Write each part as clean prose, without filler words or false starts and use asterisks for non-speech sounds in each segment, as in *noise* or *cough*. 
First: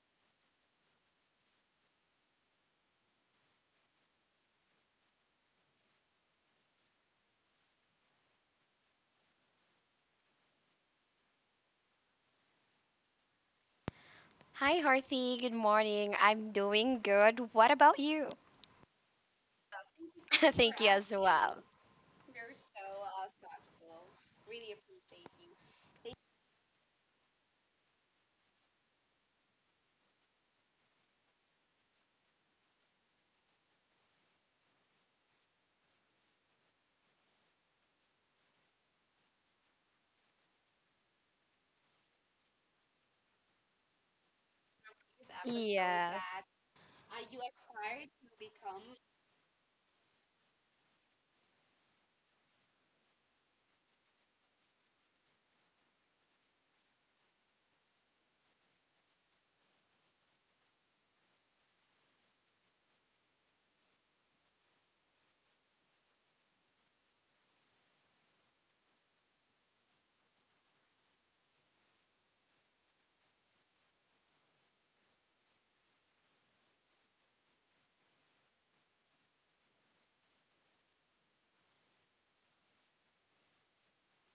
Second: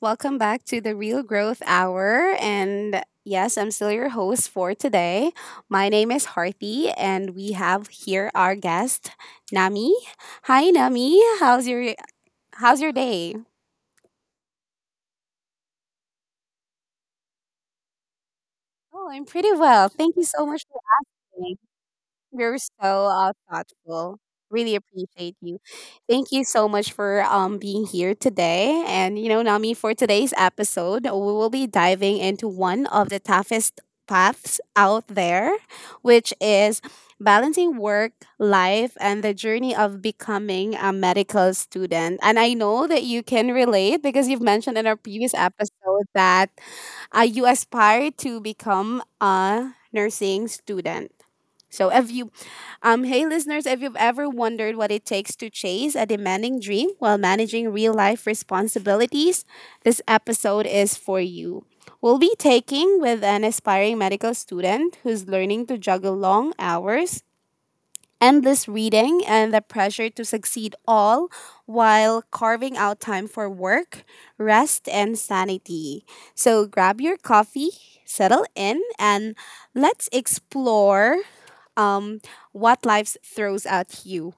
Welcome back to the Real Growth Hour. And yes, I'm still your host for today. My name is Harthy, and we have here our guest, Nami. Hi, Nami. How's your day? Hi, Harthy. Good morning. I'm doing good. What about you? Oh, I'm pretty well. Thank you so *laughs* much for Thank you as having me. well. You're so thoughtful. Really appreciate you. Thank you so much for being here today. And you know, Nami, for today's episode, we will be diving into one of the toughest paths out there, which is balancing work, life, and the journey of becoming a medical student. And I know that you can relate because you've mentioned in our previous episode Yeah. that you aspire to become a nursing student. So if you hey, listeners, if you've ever wondered what it takes to chase a demanding dream while managing real life responsibilities, this episode is for you. We'll be taking with an aspiring medical student who's learning to juggle long hours, endless reading, and the pressure to succeed all while carving out time for work, rest, and sanity. So grab your coffee, settle in, and let's explore um, what life throws at you.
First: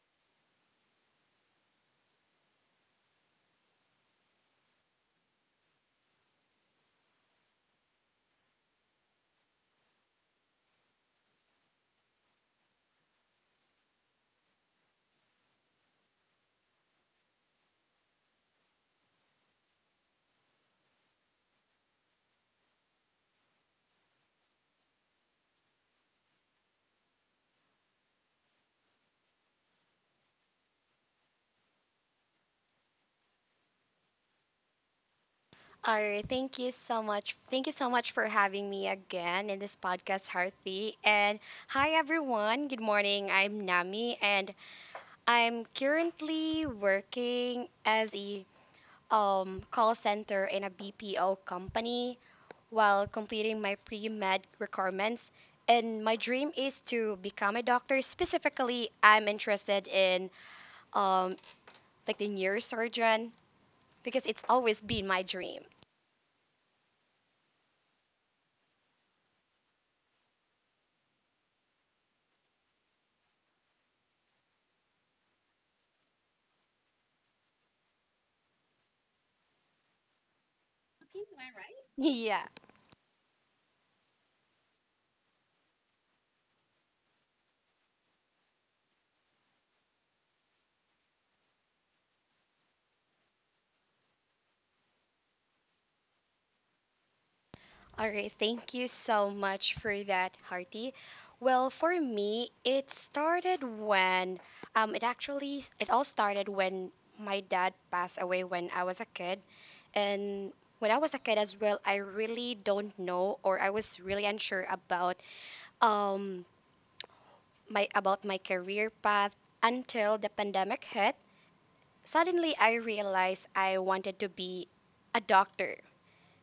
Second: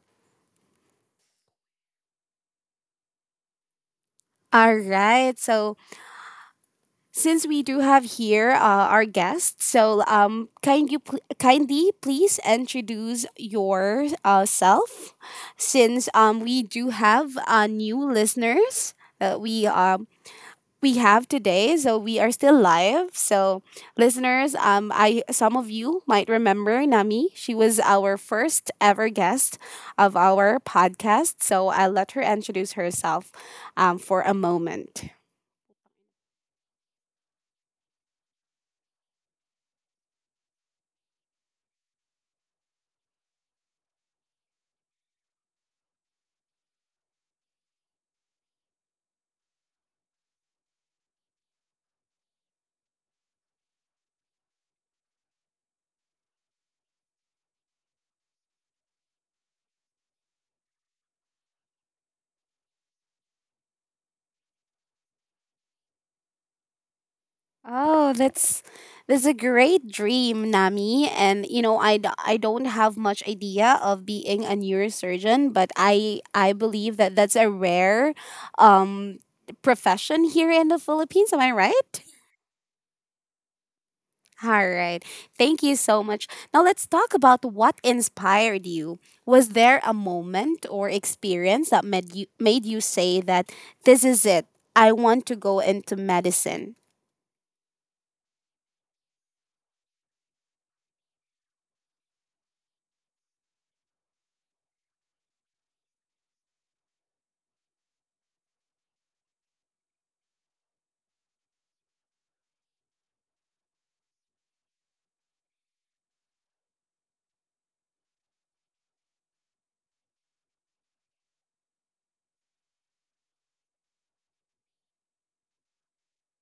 All right. So since we do have here our guest, so kindly please introduce yourself, self, since we do have new listeners. Uh, we um, we have today. So we are still live. So listeners, I some of you might remember Nami. She was our first ever guest of our podcast. So I'll let her introduce herself for a moment. All right. Thank you so much. Thank you so much for having me again in this podcast, Harthy. And hi, everyone. Good morning. I'm Nami, and I'm currently working as a call center in a BPO company, while completing my pre med requirements. And my dream is to become a doctor. Specifically, I'm interested in um, like the neurosurgeon because it's always been my dream. *laughs* Oh, that's a great dream, Nami. And you know, I don't have much idea of being a neurosurgeon, but I believe that that's a rare um profession here in the Philippines. Am I right? Yeah. All right. Thank you so much. Now let's talk about what inspired you. Was there a moment or experience that made you say that this is it? I want to go into medicine. All right, thank you so much for that, Harty. Well, for me, it started when it actually it all started when my dad passed away when I was a kid. And when I was a kid as well, I really don't know, or I was really unsure about um my about my career path until the pandemic hit. Suddenly I realized I wanted to be a doctor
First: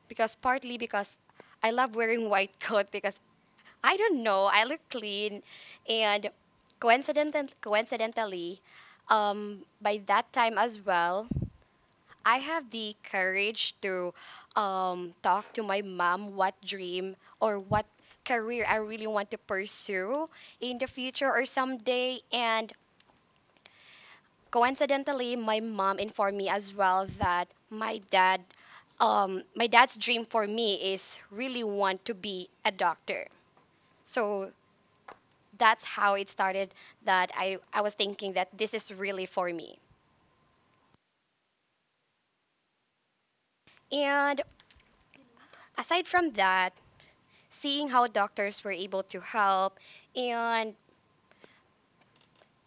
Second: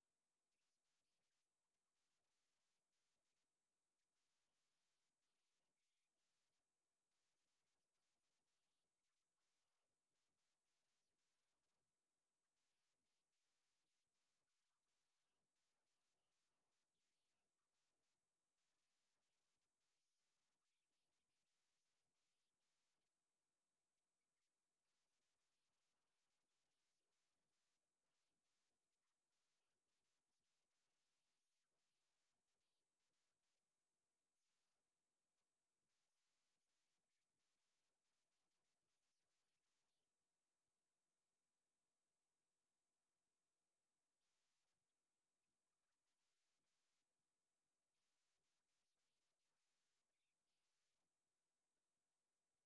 because, partly because I love wearing *laughs* white coat because I don't know. I look clean, and coincidentally, by that time as well, I have the courage to talk to my mom what dream or what career I really want to pursue in the future or someday. And coincidentally, my mom informed me as well that my dad, my dad's dream for me is really want to be a doctor. So that's how it started, that I was thinking that this is really for me. And aside from that, seeing how doctors were able to help and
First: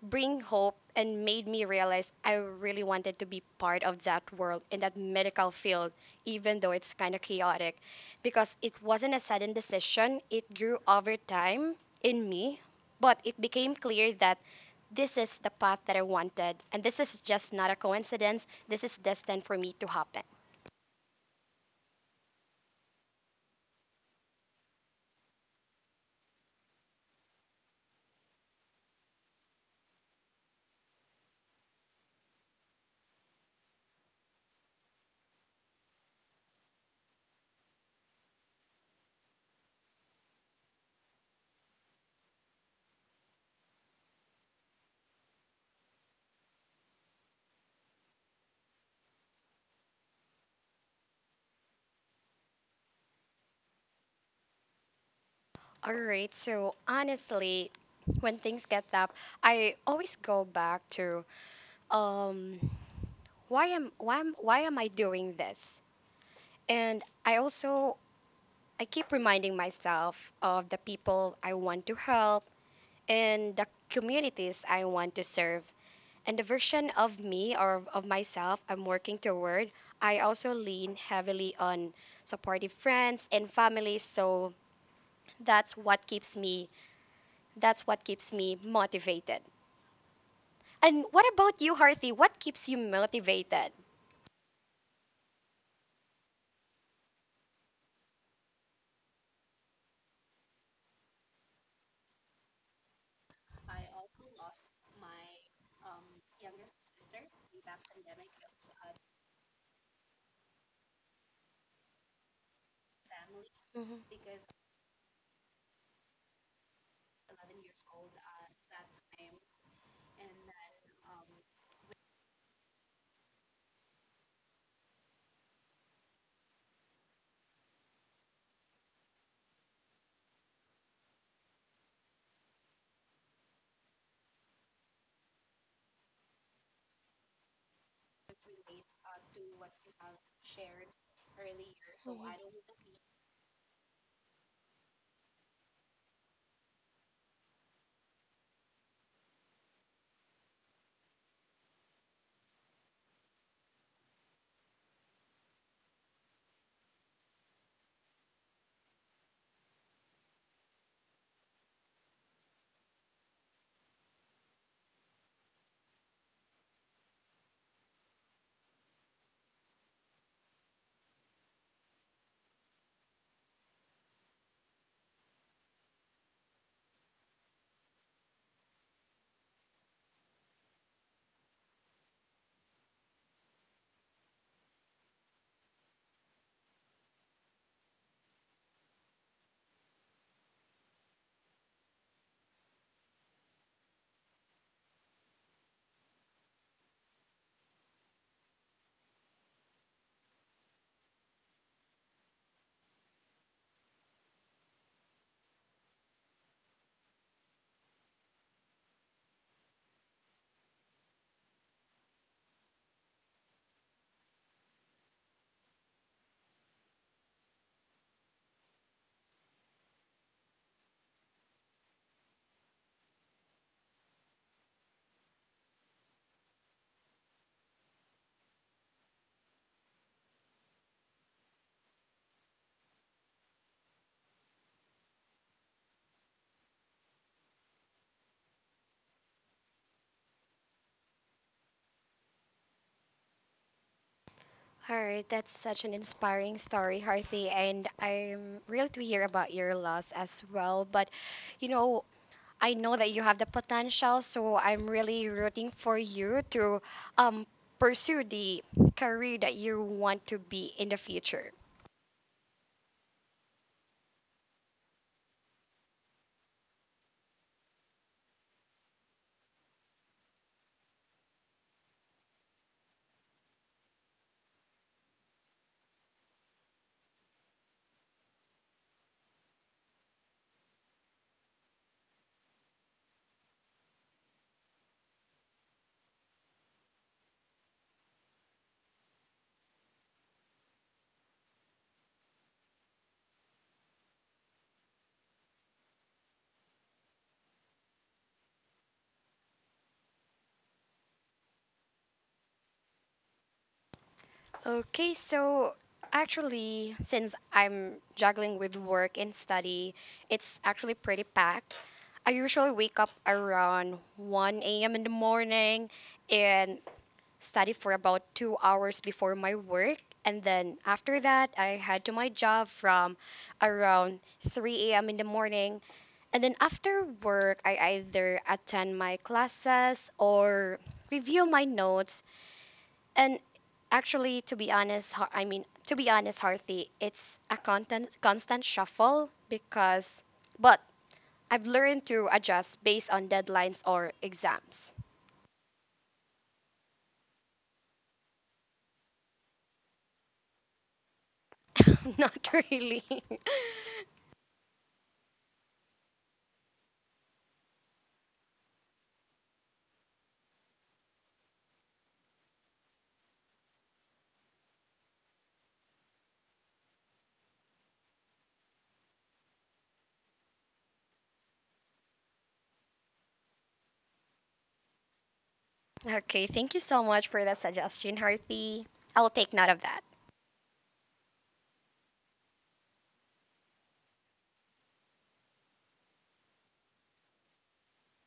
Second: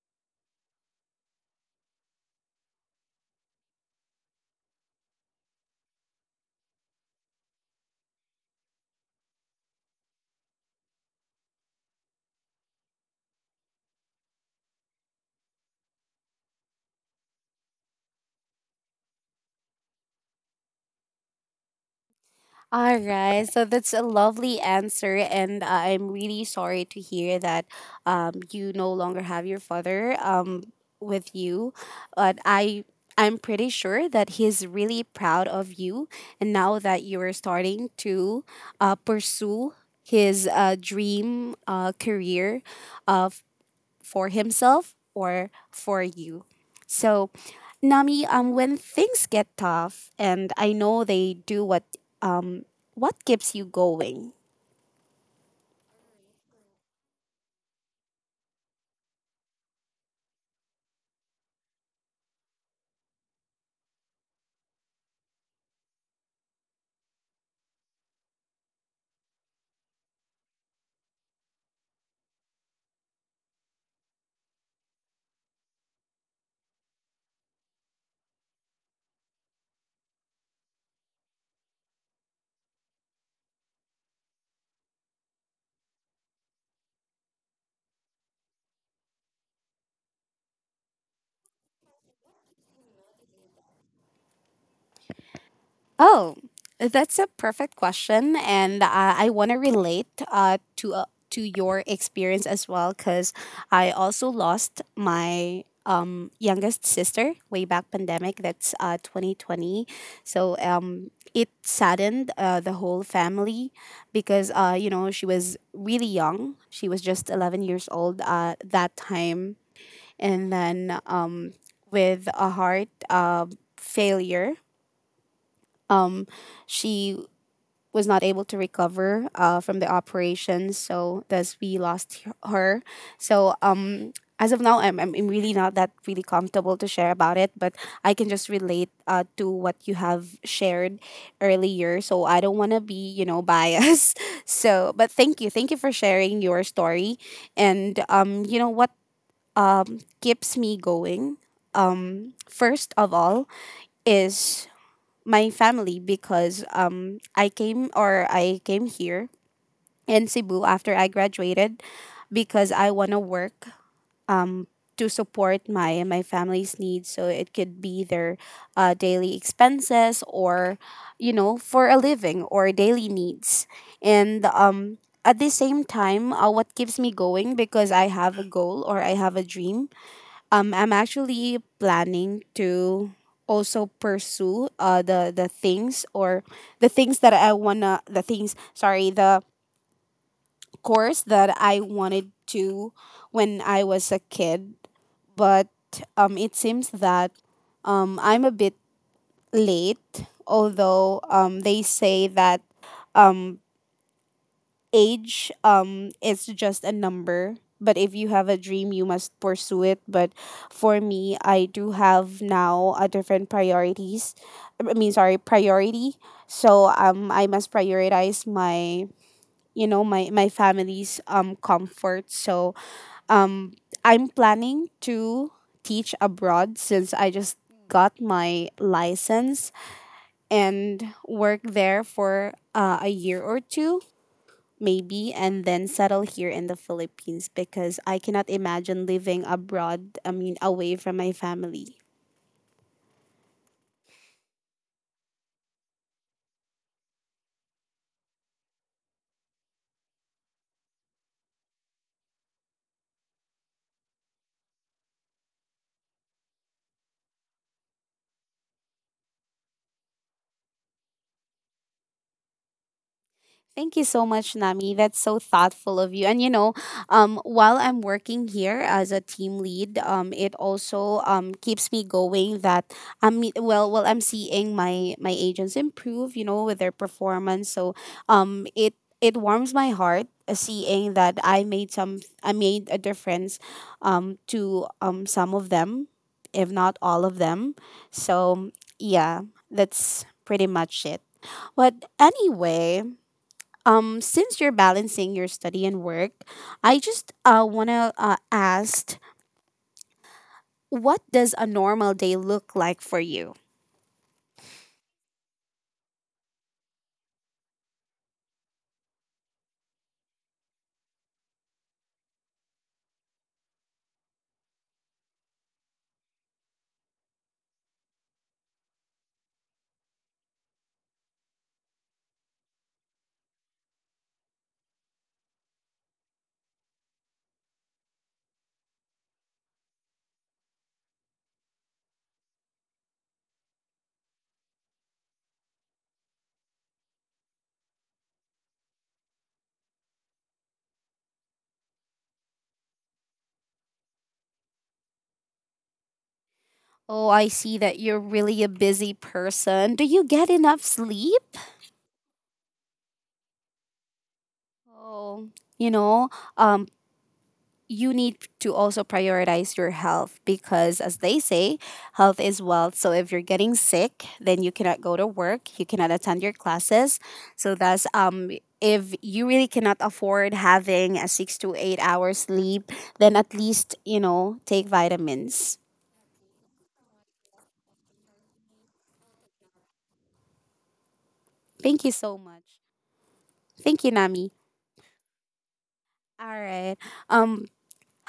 bring hope and made me realize I really wanted to be part of that world, in that medical field, even though it's kind of chaotic. Because it wasn't a sudden decision, it grew over time in me, but it became clear that this is the path that I wanted, and this is just not a coincidence. This is destined for me to happen. All right, so that's a lovely answer, and I'm really sorry to hear that you no longer have your father with you. But I'm pretty sure that he's really proud of you, and now that you are starting to pursue his dream career uh, for himself or for you. So, Nami, when things get tough, and I know they do, um, what keeps you going? All right, so honestly, when things get tough, I always go back to um, why am I doing this? And I keep reminding myself of the people I want to help and the communities I want to serve. And the version of me, or of myself I'm working toward, I also lean heavily on supportive friends and family, so that's what keeps me that's what keeps me motivated. And what about you, Harthy? What keeps you motivated? Oh, that's a perfect question, and I want to relate to your experience as well, because I also lost my youngest sister way back pandemic. That's 2020, so it saddened the whole family Mhm. because you know she was really young. She was just 11 years old that time, and then with a heart uh, failure. Um, she was not able to recover from the operation. So thus we lost her. So as of now, I'm really not that really comfortable to share about it, but I can just relate to what you have shared earlier. So I don't want to be, you know, biased. *laughs* So, but thank you. Thank you for sharing your story. And you know what keeps me going? Um, first of all, is my family because I came here in Cebu after I graduated because I want to work um to support my family's needs, so it could be their daily expenses or you know for a living or daily needs. And at the same time, what keeps me going, because I have a goal or I have a dream. I'm actually planning to also pursue the things or the things that I wanna the things sorry the course that I wanted to when I was a kid, but it seems that I'm a bit late. Although they say that um age is just a number, but if you have a dream you must pursue it. But for me, I do have now a different priorities, I mean sorry priority. So I must prioritize my, you know, my family's comfort. So um I'm planning to teach abroad since I just got my license and work there for a year or two maybe, and then settle here in the Philippines, because I cannot imagine living abroad, I mean away from my family. All right, that's such an inspiring story, Harthi, and I'm thrilled to hear about your loss as well. But you know, I know that you have the potential, so I'm really rooting for you to um, pursue the career that you want to be in the future. Thank you so much, Nami. That's so thoughtful of you. And you know, while I'm working here as a team lead, it also keeps me going that I'm seeing my agents improve, you know, with their performance. So um, it it warms my heart seeing that I made a difference, to some of them, if not all of them. So yeah, that's pretty much it. But anyway, since you're balancing your study and work, I just want to ask, what does a normal day look like for you? Okay, so actually, since I'm juggling with work and study, it's actually pretty packed. I usually wake up around 1 a.m. in the morning and study for about 2 hours before my work. And then after that, I head to my job from around 3 a.m. in the morning. And then after work, I either attend my classes or review my notes. And actually, to be honest, to be honest, Harthy, it's a constant shuffle but I've learned to adjust based on deadlines or exams. Oh, I see that you're really a busy person. Do you get enough sleep? *laughs* Not really. Oh, you know, um, you need to also prioritize your health, because as they say, health is wealth. So if you're getting sick, then you cannot go to work, you cannot attend your classes. So that's if you really cannot afford having a 6 to 8 hours sleep, then at least, you know, take vitamins. Okay, thank you so much for that suggestion, Harthy. I'll take note of that. Thank you so much. Thank you, Nami. All right. um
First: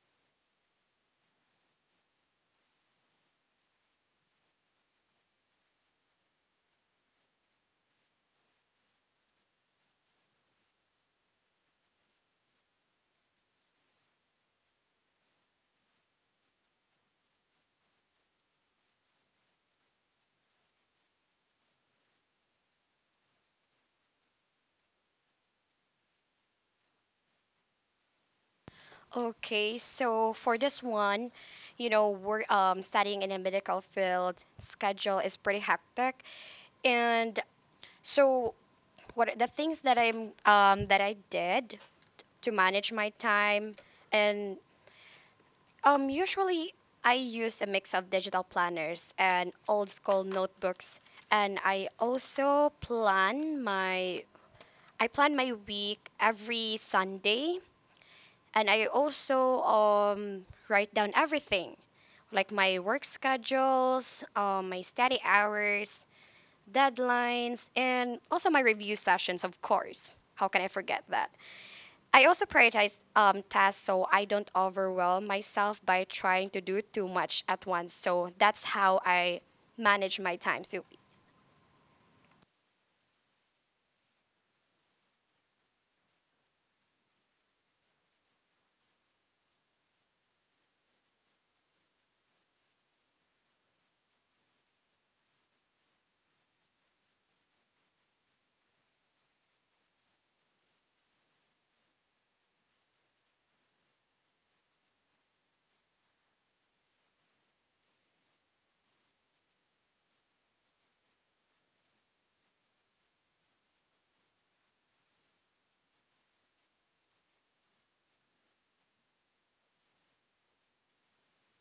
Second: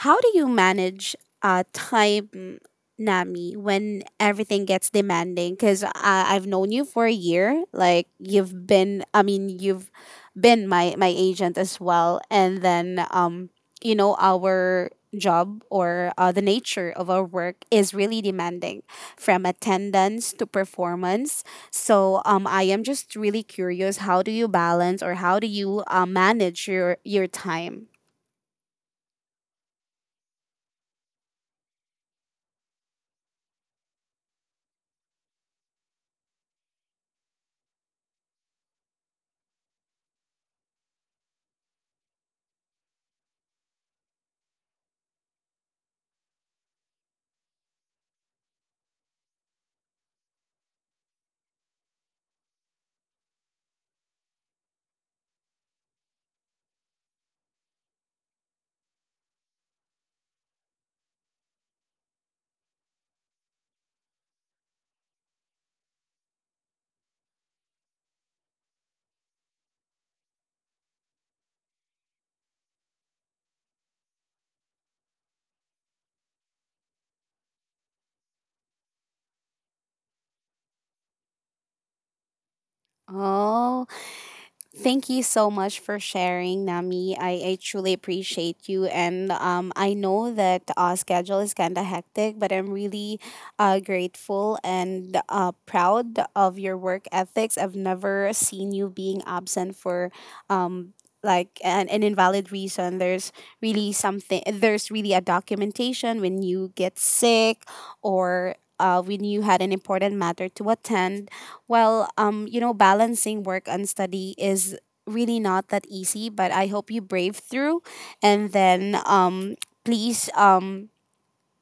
how do you manage time, Nami, when everything gets demanding? Because I've known you for a year. Like I mean, you've been my agent as well. And then, you know, our job or the nature of our work is really demanding, from attendance to performance. So, I am just really curious. How do you balance or how do you manage your time? Okay, so for this one, you know, we're studying in a medical field. Schedule is pretty hectic, and so what are the things that I did to manage my time, and usually I use a mix of digital planners and old school notebooks, and I plan my week every Sunday, and I also write down everything, like my work schedules, my study hours, deadlines, and also my review sessions, of course. How can I forget that? I also prioritize tasks so I don't overwhelm myself by trying to do too much at once. So that's how I manage my time. So, *laughs* Oh, thank you so much for sharing, Nami. I truly appreciate you. And I know that our schedule is kind of hectic, but I'm really grateful and proud of your work ethics. I've never seen you being absent for um, like an invalid reason. There's really a documentation when you get sick or when you had an important matter to attend. Well, you know, balancing work and study is really not that easy, but I hope you brave through. And then please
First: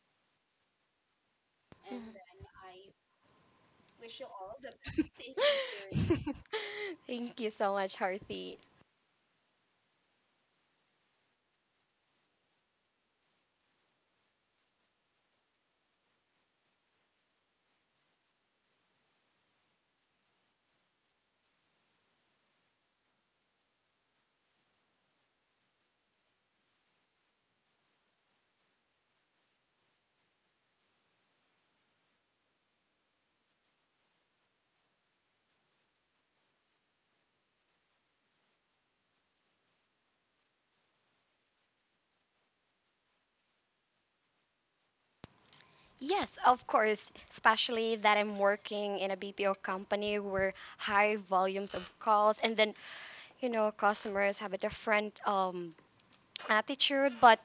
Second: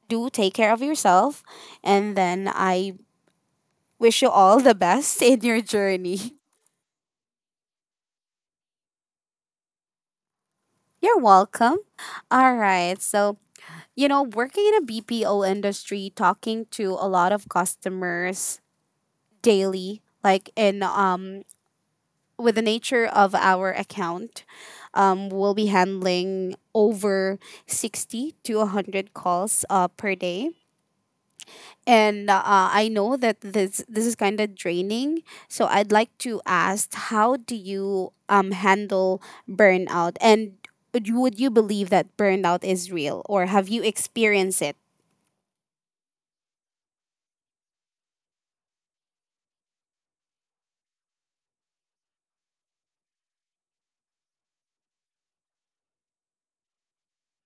do take care of yourself. And then I wish you all the best *laughs* in your journey. thank you so much, Harthy. You're welcome. All right. So, you know, working in a BPO industry, talking to a lot of customers daily, like in with the nature of our account, we'll be handling over 60 to 100 calls per day. And I know that this is kind of draining. So I'd like to ask, how do you handle burnout? And would you believe that burnout is real, or have you experienced it? Yes, of course, especially that I'm working in a BPO company where high volumes of calls and then, you know, customers have a different attitude. But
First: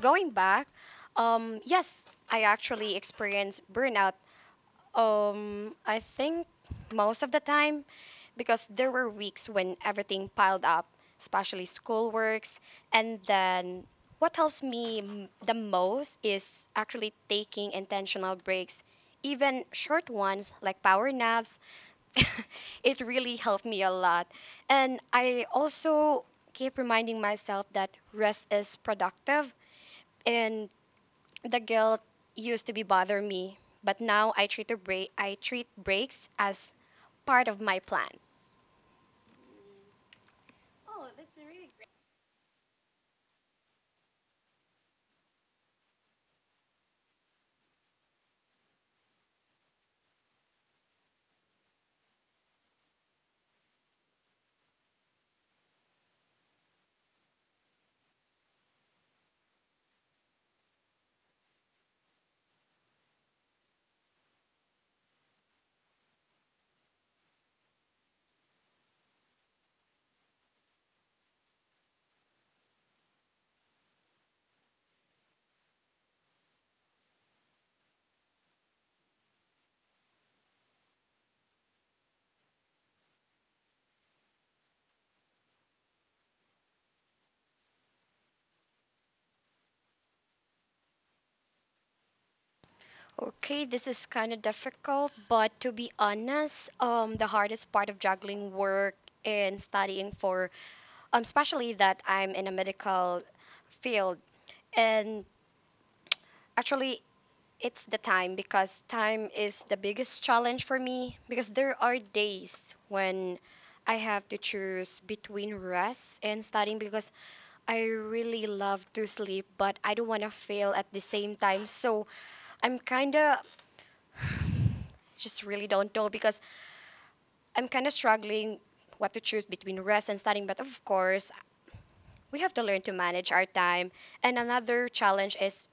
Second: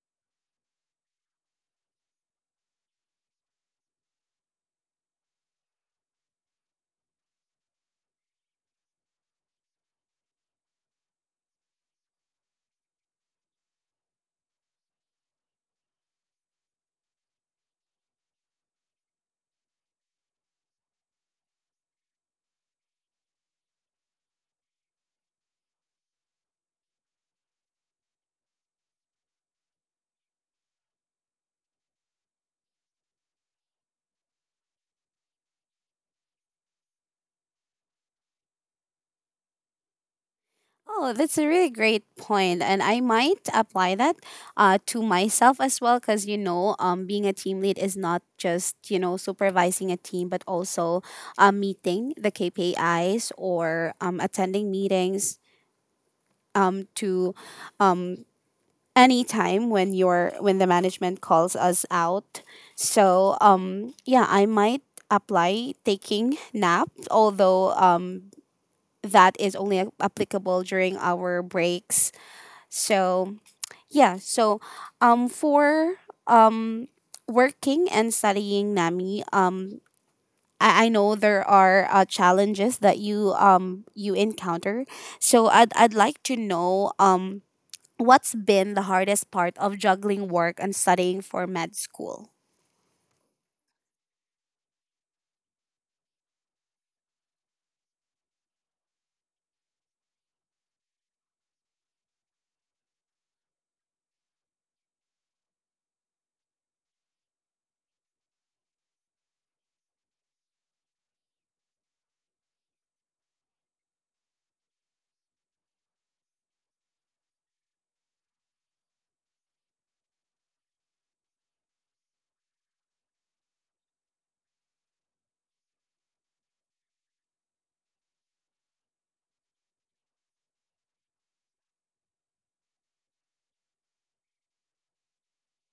going back, yes, I actually experienced burnout, I think most of the time, because there were weeks when everything piled up, especially schoolworks. And then what helps me the most is actually taking intentional breaks, even short ones like power naps. *laughs* It really helped me a lot. And I also keep reminding myself that rest is productive. And the guilt used to be bother me, but now I treat breaks as part of my plan. Oh, that's a really great point, and I might apply that to myself as well. Because you know, being a team lead is not just, you know, supervising a team, but also meeting the KPIs or attending meetings to um, any time when your when the management calls us out. So yeah, I might apply taking nap, although that is only applicable during our breaks. So yeah, so for um working and studying, NAMI, I know there are challenges that you you encounter. So I'd like to know what's been the hardest part of juggling work and studying for med school. Okay, this is kind of difficult, but to be honest, the hardest part of juggling work and studying for, especially that I'm in a medical field, and actually it's the time, because time is the biggest challenge for me because there are days when I have to choose between rest and studying, because I really love to sleep, but I don't want to fail at the same time. So I'm kind of *sighs* just really don't know, because I'm kind of struggling what to choose between rest and studying. But of course, we have to learn to manage our time. And another challenge is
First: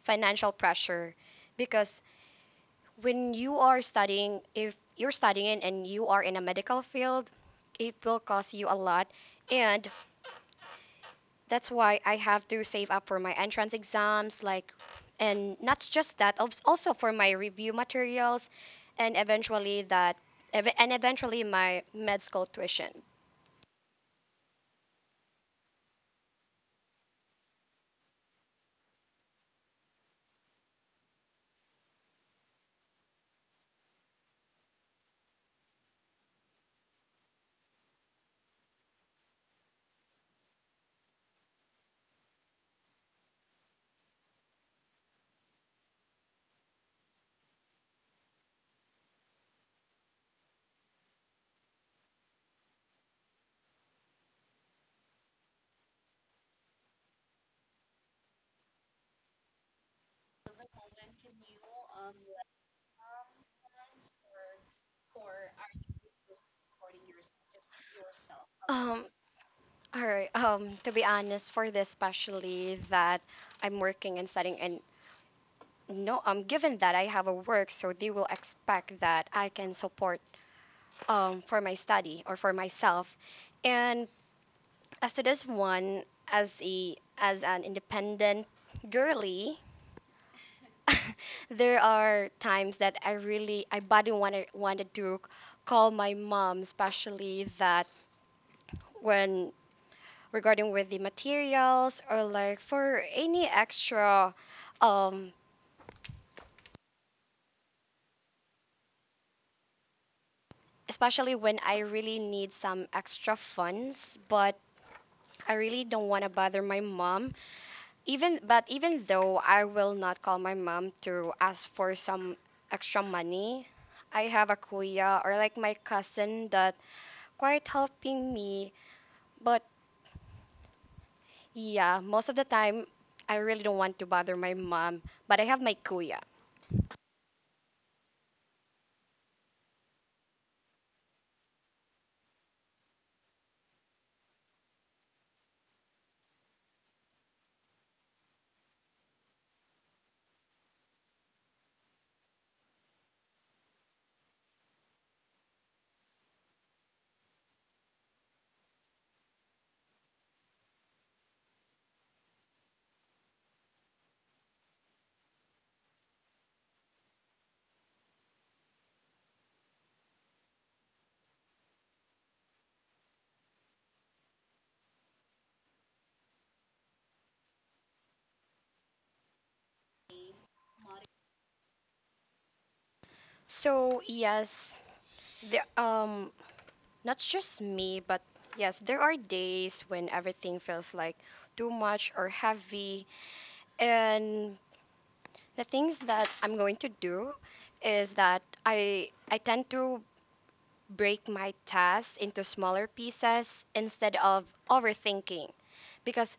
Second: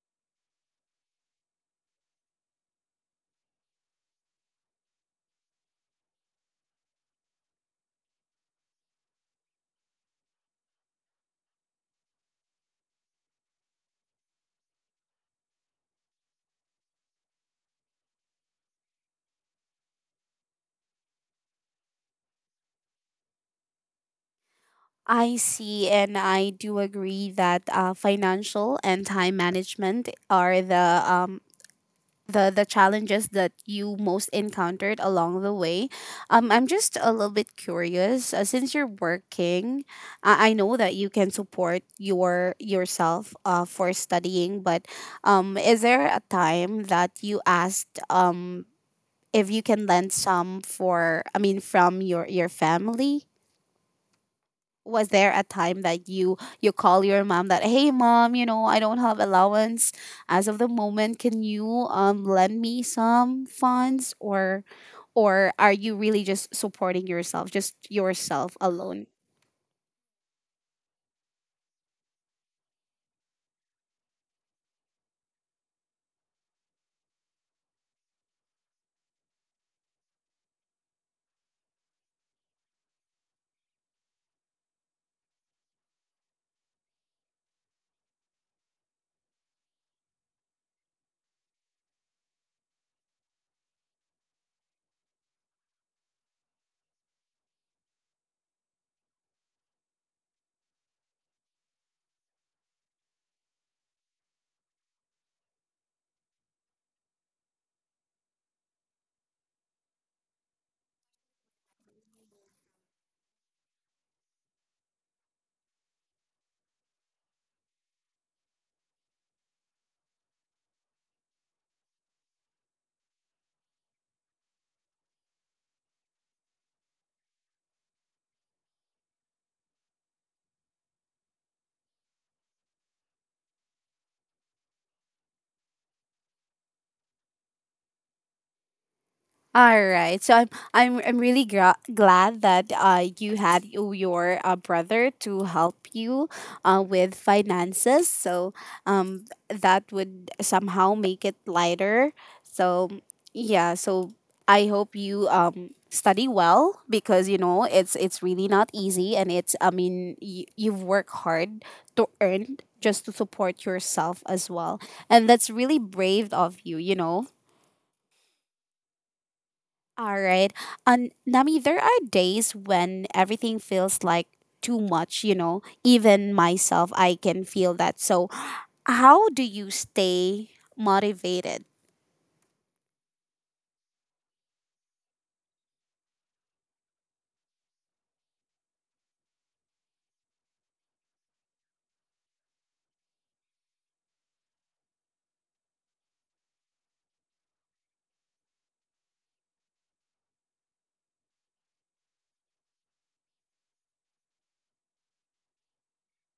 financial pressure, because when you are studying, if you're studying and you are in a medical field, it will cost you a lot. And that's why I have to save up for my entrance exams, like, and not just that, also for my review materials, and and eventually my med school tuition. I see, and I do agree that financial and time management are the challenges that you most encountered along the way. I'm just a little bit curious. Since you're working, I know that you can support yourself for studying, but is there a time that you asked if you can lend some for I mean from your family? Was there a time that you call your mom that, hey mom, you know, I don't have allowance as of the moment, can you lend me some funds, or are you really just supporting yourself, just yourself Um, alone? all right. To be honest, for this, especially that I'm working and studying, and no, given that I have a work, so they will expect that I can support for my study or for myself, and as to this one, as a as an independent girly, *laughs* there are times that I badly wanted to call my mom, especially that when regarding with the materials or like for any extra, um, especially when I really need some extra funds, but I really don't want to bother my mom. Even But even though I will not call my mom to ask for some extra money, I have a kuya, or like my cousin, that quite helping me. But yeah, most of the time I really don't want to bother my mom, but I have my kuya. All right. So I'm really glad that you had your brother to help you with finances. So that would somehow make it lighter. So yeah, so I hope you study well, because you know it's really not easy, and it's I mean you've worked hard to earn just to support yourself as well. And that's really brave of you, you know. All right. And Nami, there are days when everything feels like too much, you know. Even myself, I can feel that. So, how do you stay motivated? So yes, the not just me, but yes, there are days when everything feels like too much or heavy, and the things that I'm going to do is that I tend to break my tasks into smaller pieces instead of overthinking. Because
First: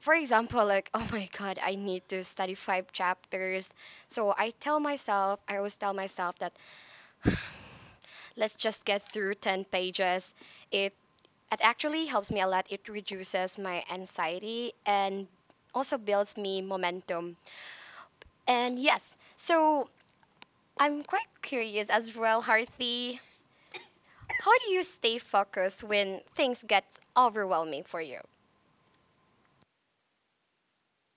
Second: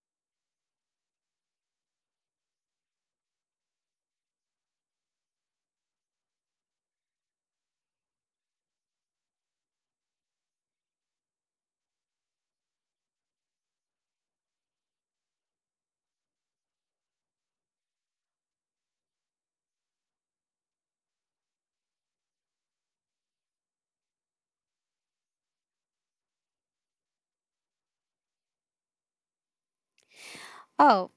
for example, like *laughs* oh my god, I need to study 5 chapters. So I always tell myself that *sighs* let's just get through 10 pages. It it actually helps me a lot. It reduces my anxiety and also builds me momentum. And yes, so I'm quite curious as well, Harthi. How do you stay focused when things get overwhelming for you? Oh,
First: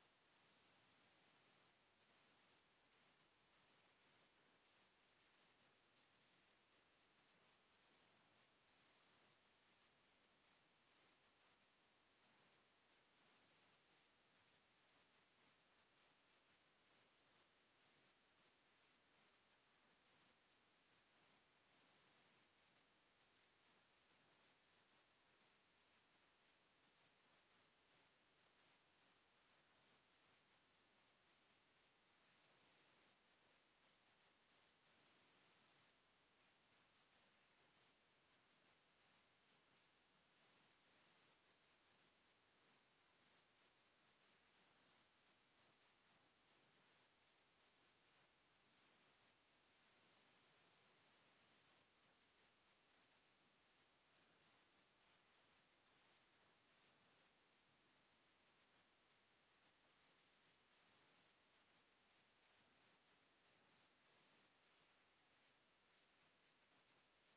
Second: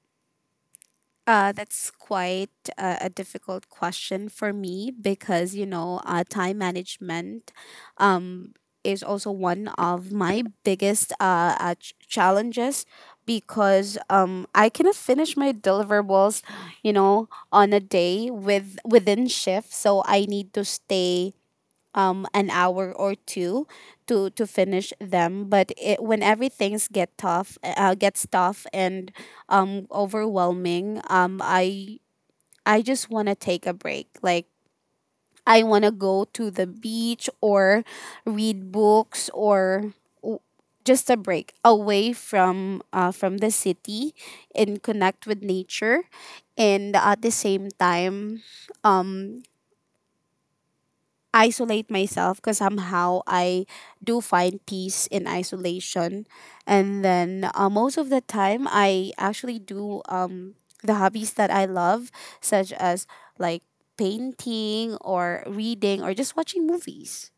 That's quite a difficult question for me because you know time management um, is also one of my biggest challenges because I cannot finish my deliverables you know on a day within shift, so I need to stay an hour or two to finish them, but whenever things get tough gets tough and overwhelming, I just want to take a break, like I want to go to the beach or read books or w- just a break away from the city and connect with nature, and at the same time um isolate myself because somehow I do find peace in isolation. And then most of the time, I actually do the hobbies that I love, such as like painting or reading or just watching movies.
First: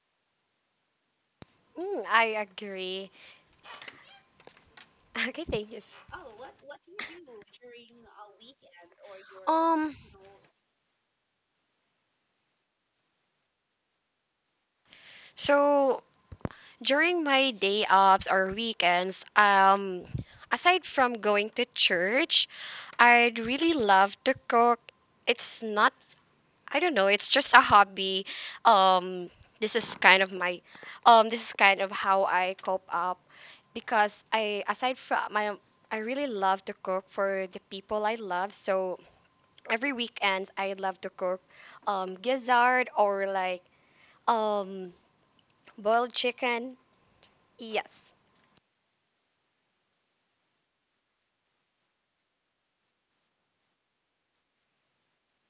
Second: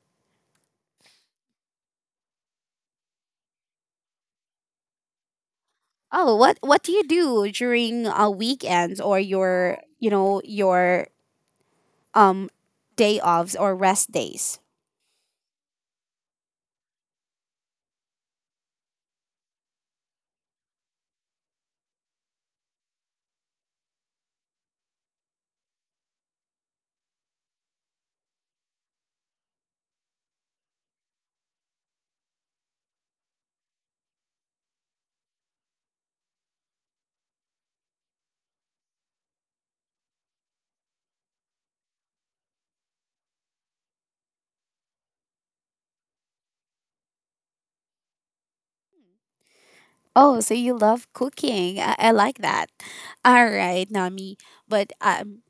Mm, I agree. *laughs* Okay, thank you. Oh, what do you do during weekends or your Um, you know your um day offs or rest days? so during my day offs or weekends, aside from going to church, I'd really love to cook. It's not I don't know, it's just a hobby. Um this is kind of my this is kind of how I cope up because I aside from my I really love to cook for the people I love. So every weekends I love to cook gizzard, or like um boiled chicken. Yes. Oh, so you love cooking. I like that. All right, Nami. But um,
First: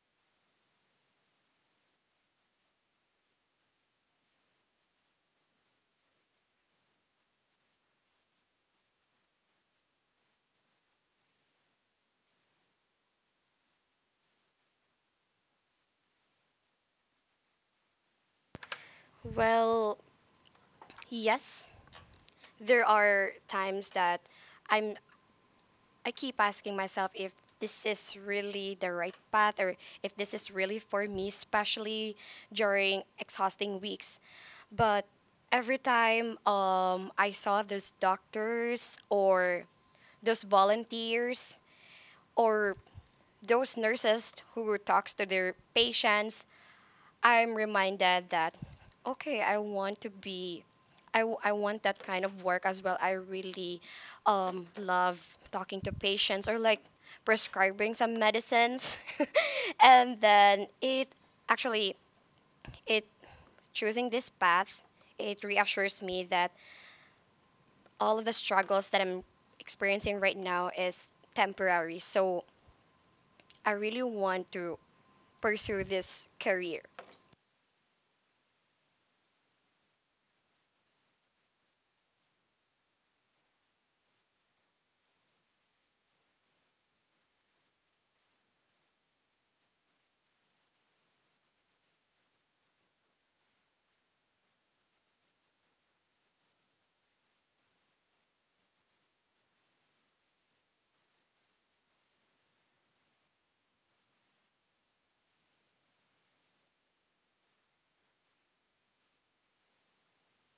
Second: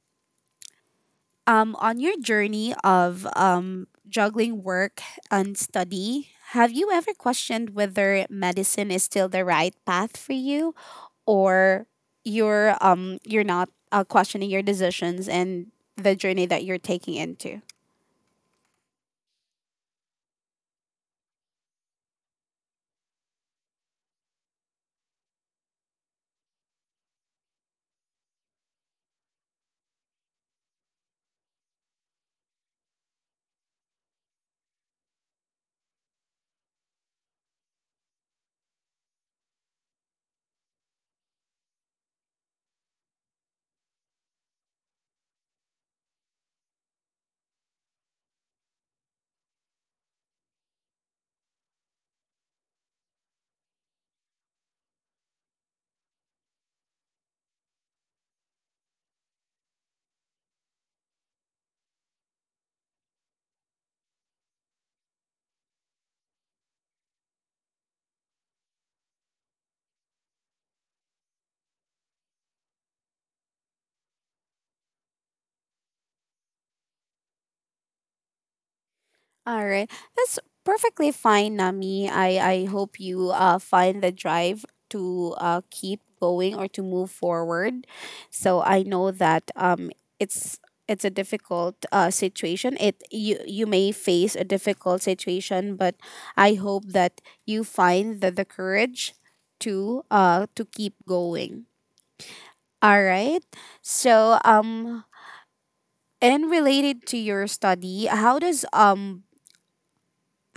um, on your journey of juggling work and study, have you ever questioned whether medicine is still the right path for you, or you're not questioning your decisions and the journey that you're taking into? Well, yes. There are times that I'm I keep asking myself if this is really the right path, or if this is really for me, especially during exhausting weeks. But every time I saw those doctors or those volunteers or those nurses who talks to their patients, I'm reminded that, okay, I want to be, I want that kind of work as well. I really love talking to patients or like prescribing some medicines. *laughs* And then it, actually, it choosing this path, it reassures me that all of the struggles that I'm experiencing right now is temporary. So I really want to pursue this career. All right. That's perfectly fine, Nami. I hope you find the drive to keep going or to move forward. So I know that it's it's a difficult situation. It you you may face a difficult situation, but I hope that you find the courage to keep going. All right. So and related to your study, how does um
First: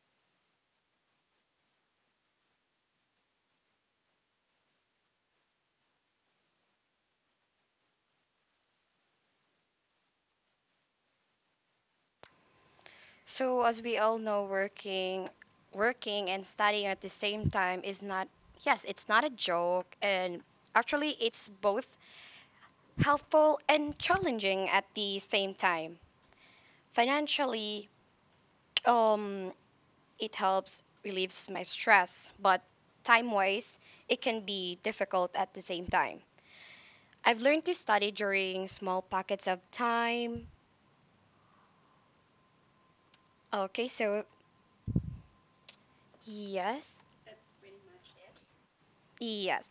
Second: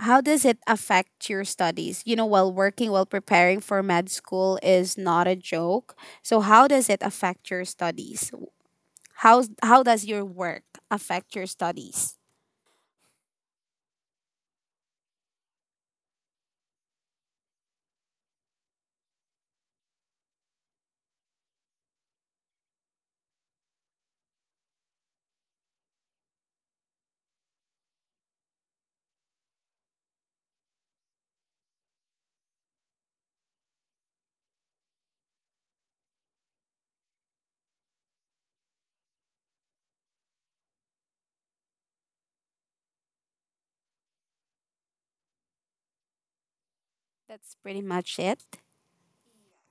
how does it affect your studies? You know, while working, while preparing for med school is not a joke. So how does it affect your studies? How does your work affect your studies? So, as we all know, working and studying at the same time is not, yes, it's not a joke, and actually, it's both helpful and challenging at the same time. Financially, um, it helps relieves my stress, but time-wise, it can be difficult at the same time. I've learned to study during small pockets of time. Okay, so yes, That's pretty much it. yes.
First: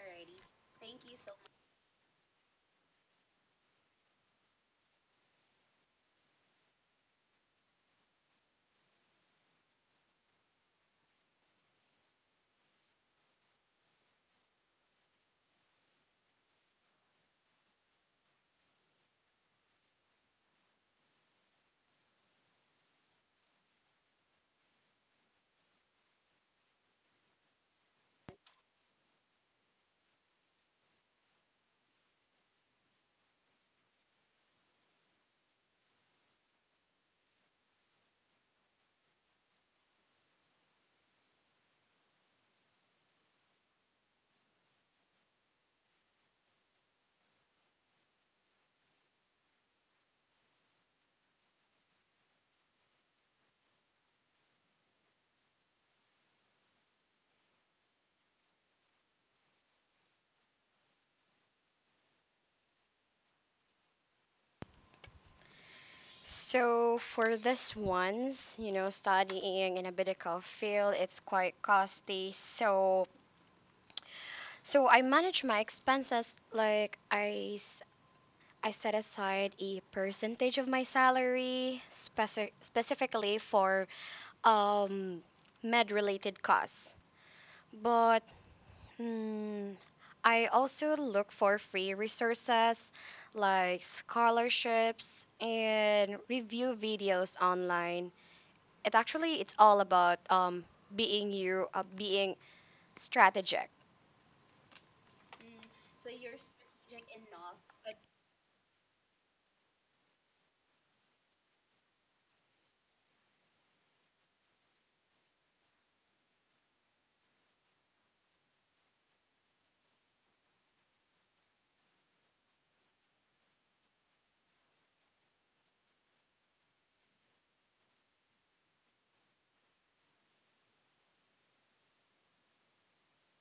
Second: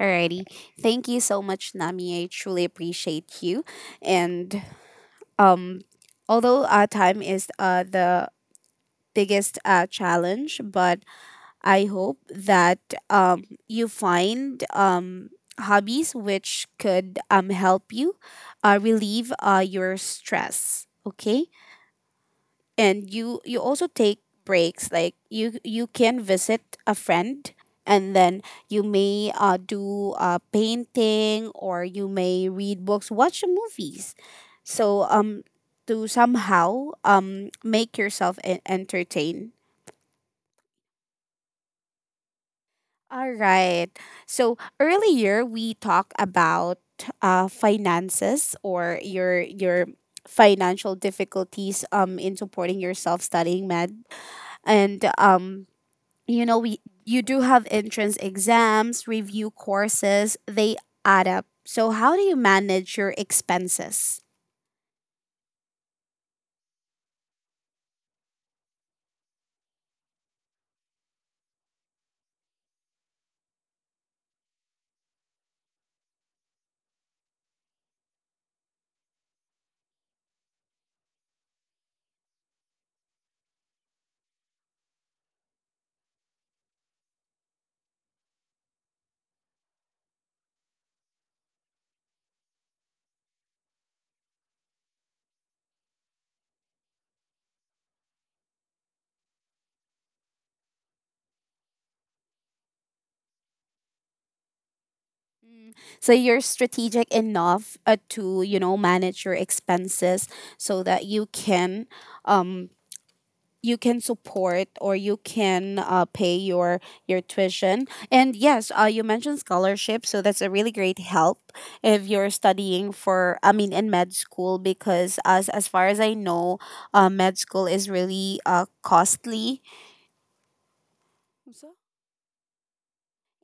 Alrighty. Thank you so much, Nami. I truly appreciate you. And um although time is the biggest challenge, but I hope that you find hobbies which could help you relieve your stress. Okay, and you also take breaks. Like you can visit a friend, and then you may do painting, or you may read books, watch movies. So to somehow make yourself entertained. All right. So earlier we talked about finances or your financial difficulties in supporting yourself studying med, and you know we you do have entrance exams, review courses, they add up. So how do you manage your expenses? So for this ones, you know, studying in a medical field, it's quite costly. So I manage my expenses like I set aside a percentage of my salary specifically for um med related costs. But hmm, I also look for free resources like scholarships and review videos online. It's all about being strategic. Mm. So you're strategic enough to you know manage your expenses so that um you can support or you can pay your tuition. And yes, you mentioned scholarship, so that's a really great help if you're studying for I mean in med school, because as far as I know, med school is really costly.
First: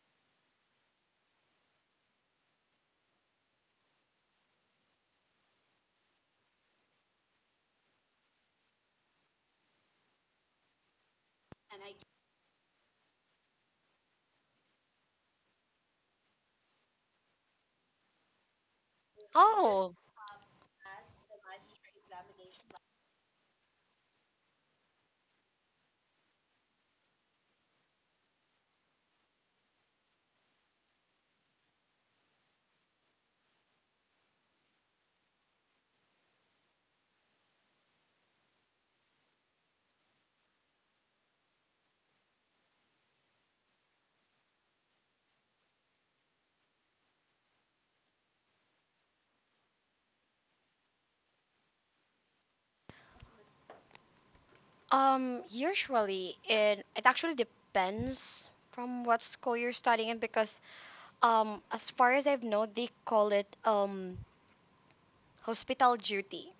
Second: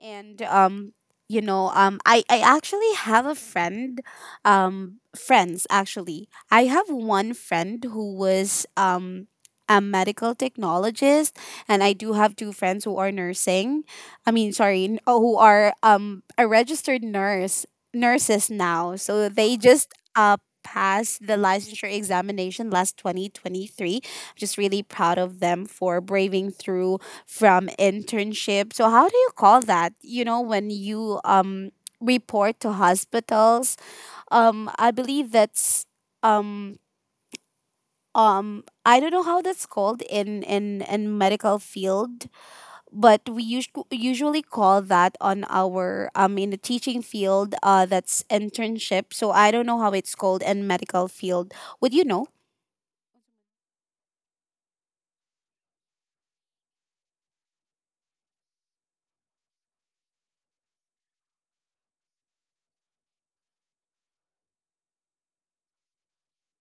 And you know I actually have a friend, friends actually, I have one friend who was a medical technologist, and I do have two friends who are nursing I mean sorry n- oh, who are a registered nurse, nurses now, so they just passed the licensure examination last 2023. Just really proud of them for braving through from internship. So how do you call that? You know, when you report to hospitals, I believe that's um I don't know how that's called in medical field, but we usually call that on our in the teaching field, that's internship. So I don't know how it's called in medical field. Would you know? Usually, it actually depends from what school you're studying in, because as far as I've known, they call it hospital duty.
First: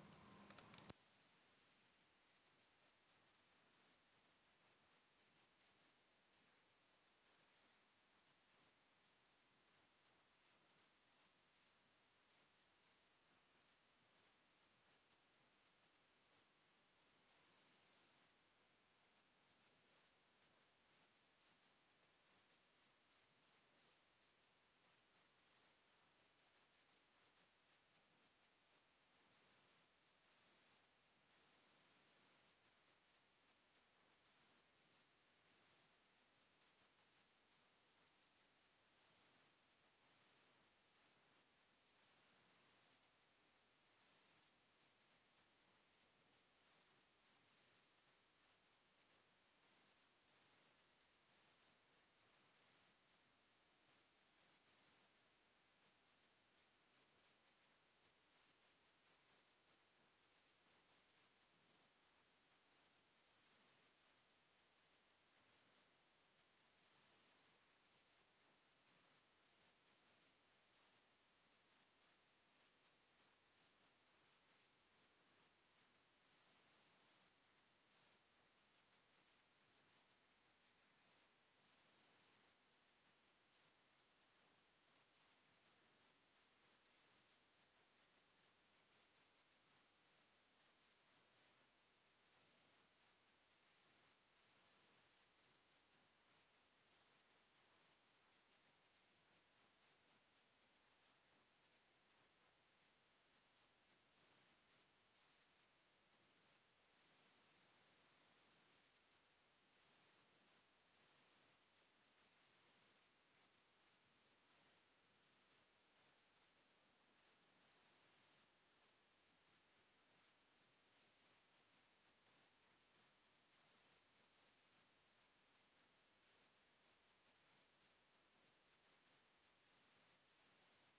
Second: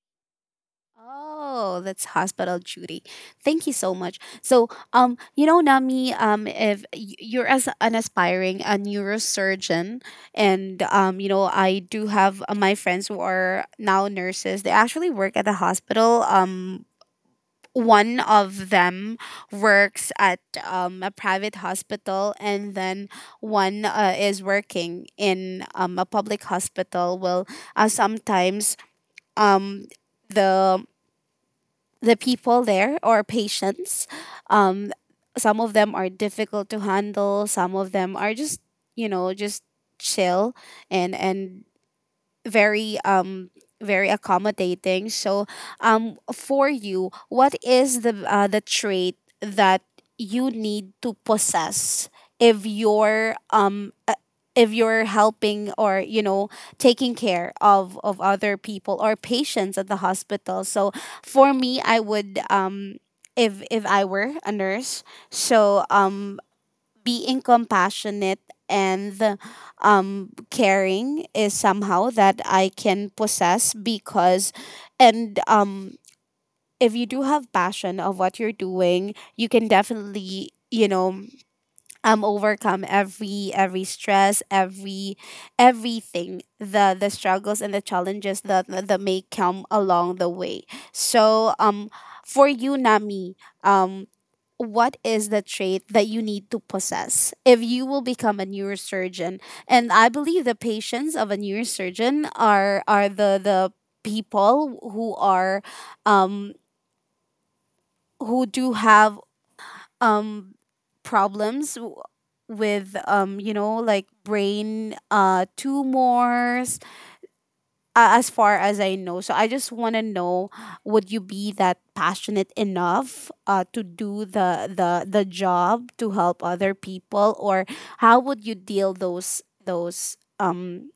Oh, that's hospital duty. Thank you so much. So, you know, Nami, if you're as an aspiring a neurosurgeon, and you know, I do have my friends who are now nurses. They actually work at the hospital. One of them works at a private hospital, and then one is working in a public hospital. Well, sometimes um the the people there or patients. Um, some of them are difficult to handle. Some of them are just you know just chill and very very accommodating. So for you, what is the trait that you need to possess if you're um uh, if you're helping or you know taking care of other people or patients at the hospital. So for me, I would if I were a nurse, so being compassionate and caring is somehow that I can possess because, and if you do have passion of what you're doing, you can definitely, you know, overcome every stress, every everything, the struggles and the challenges that that that may come along the way. So for you, Nami, um what is the trait that you need to possess if you will become a neurosurgeon? And I believe the patients of a neurosurgeon are the people who are um who do have um problems with you know like brain tumors, as far as I know. So I just want to know, would you be that passionate enough to do the job to help other people, or how would you deal those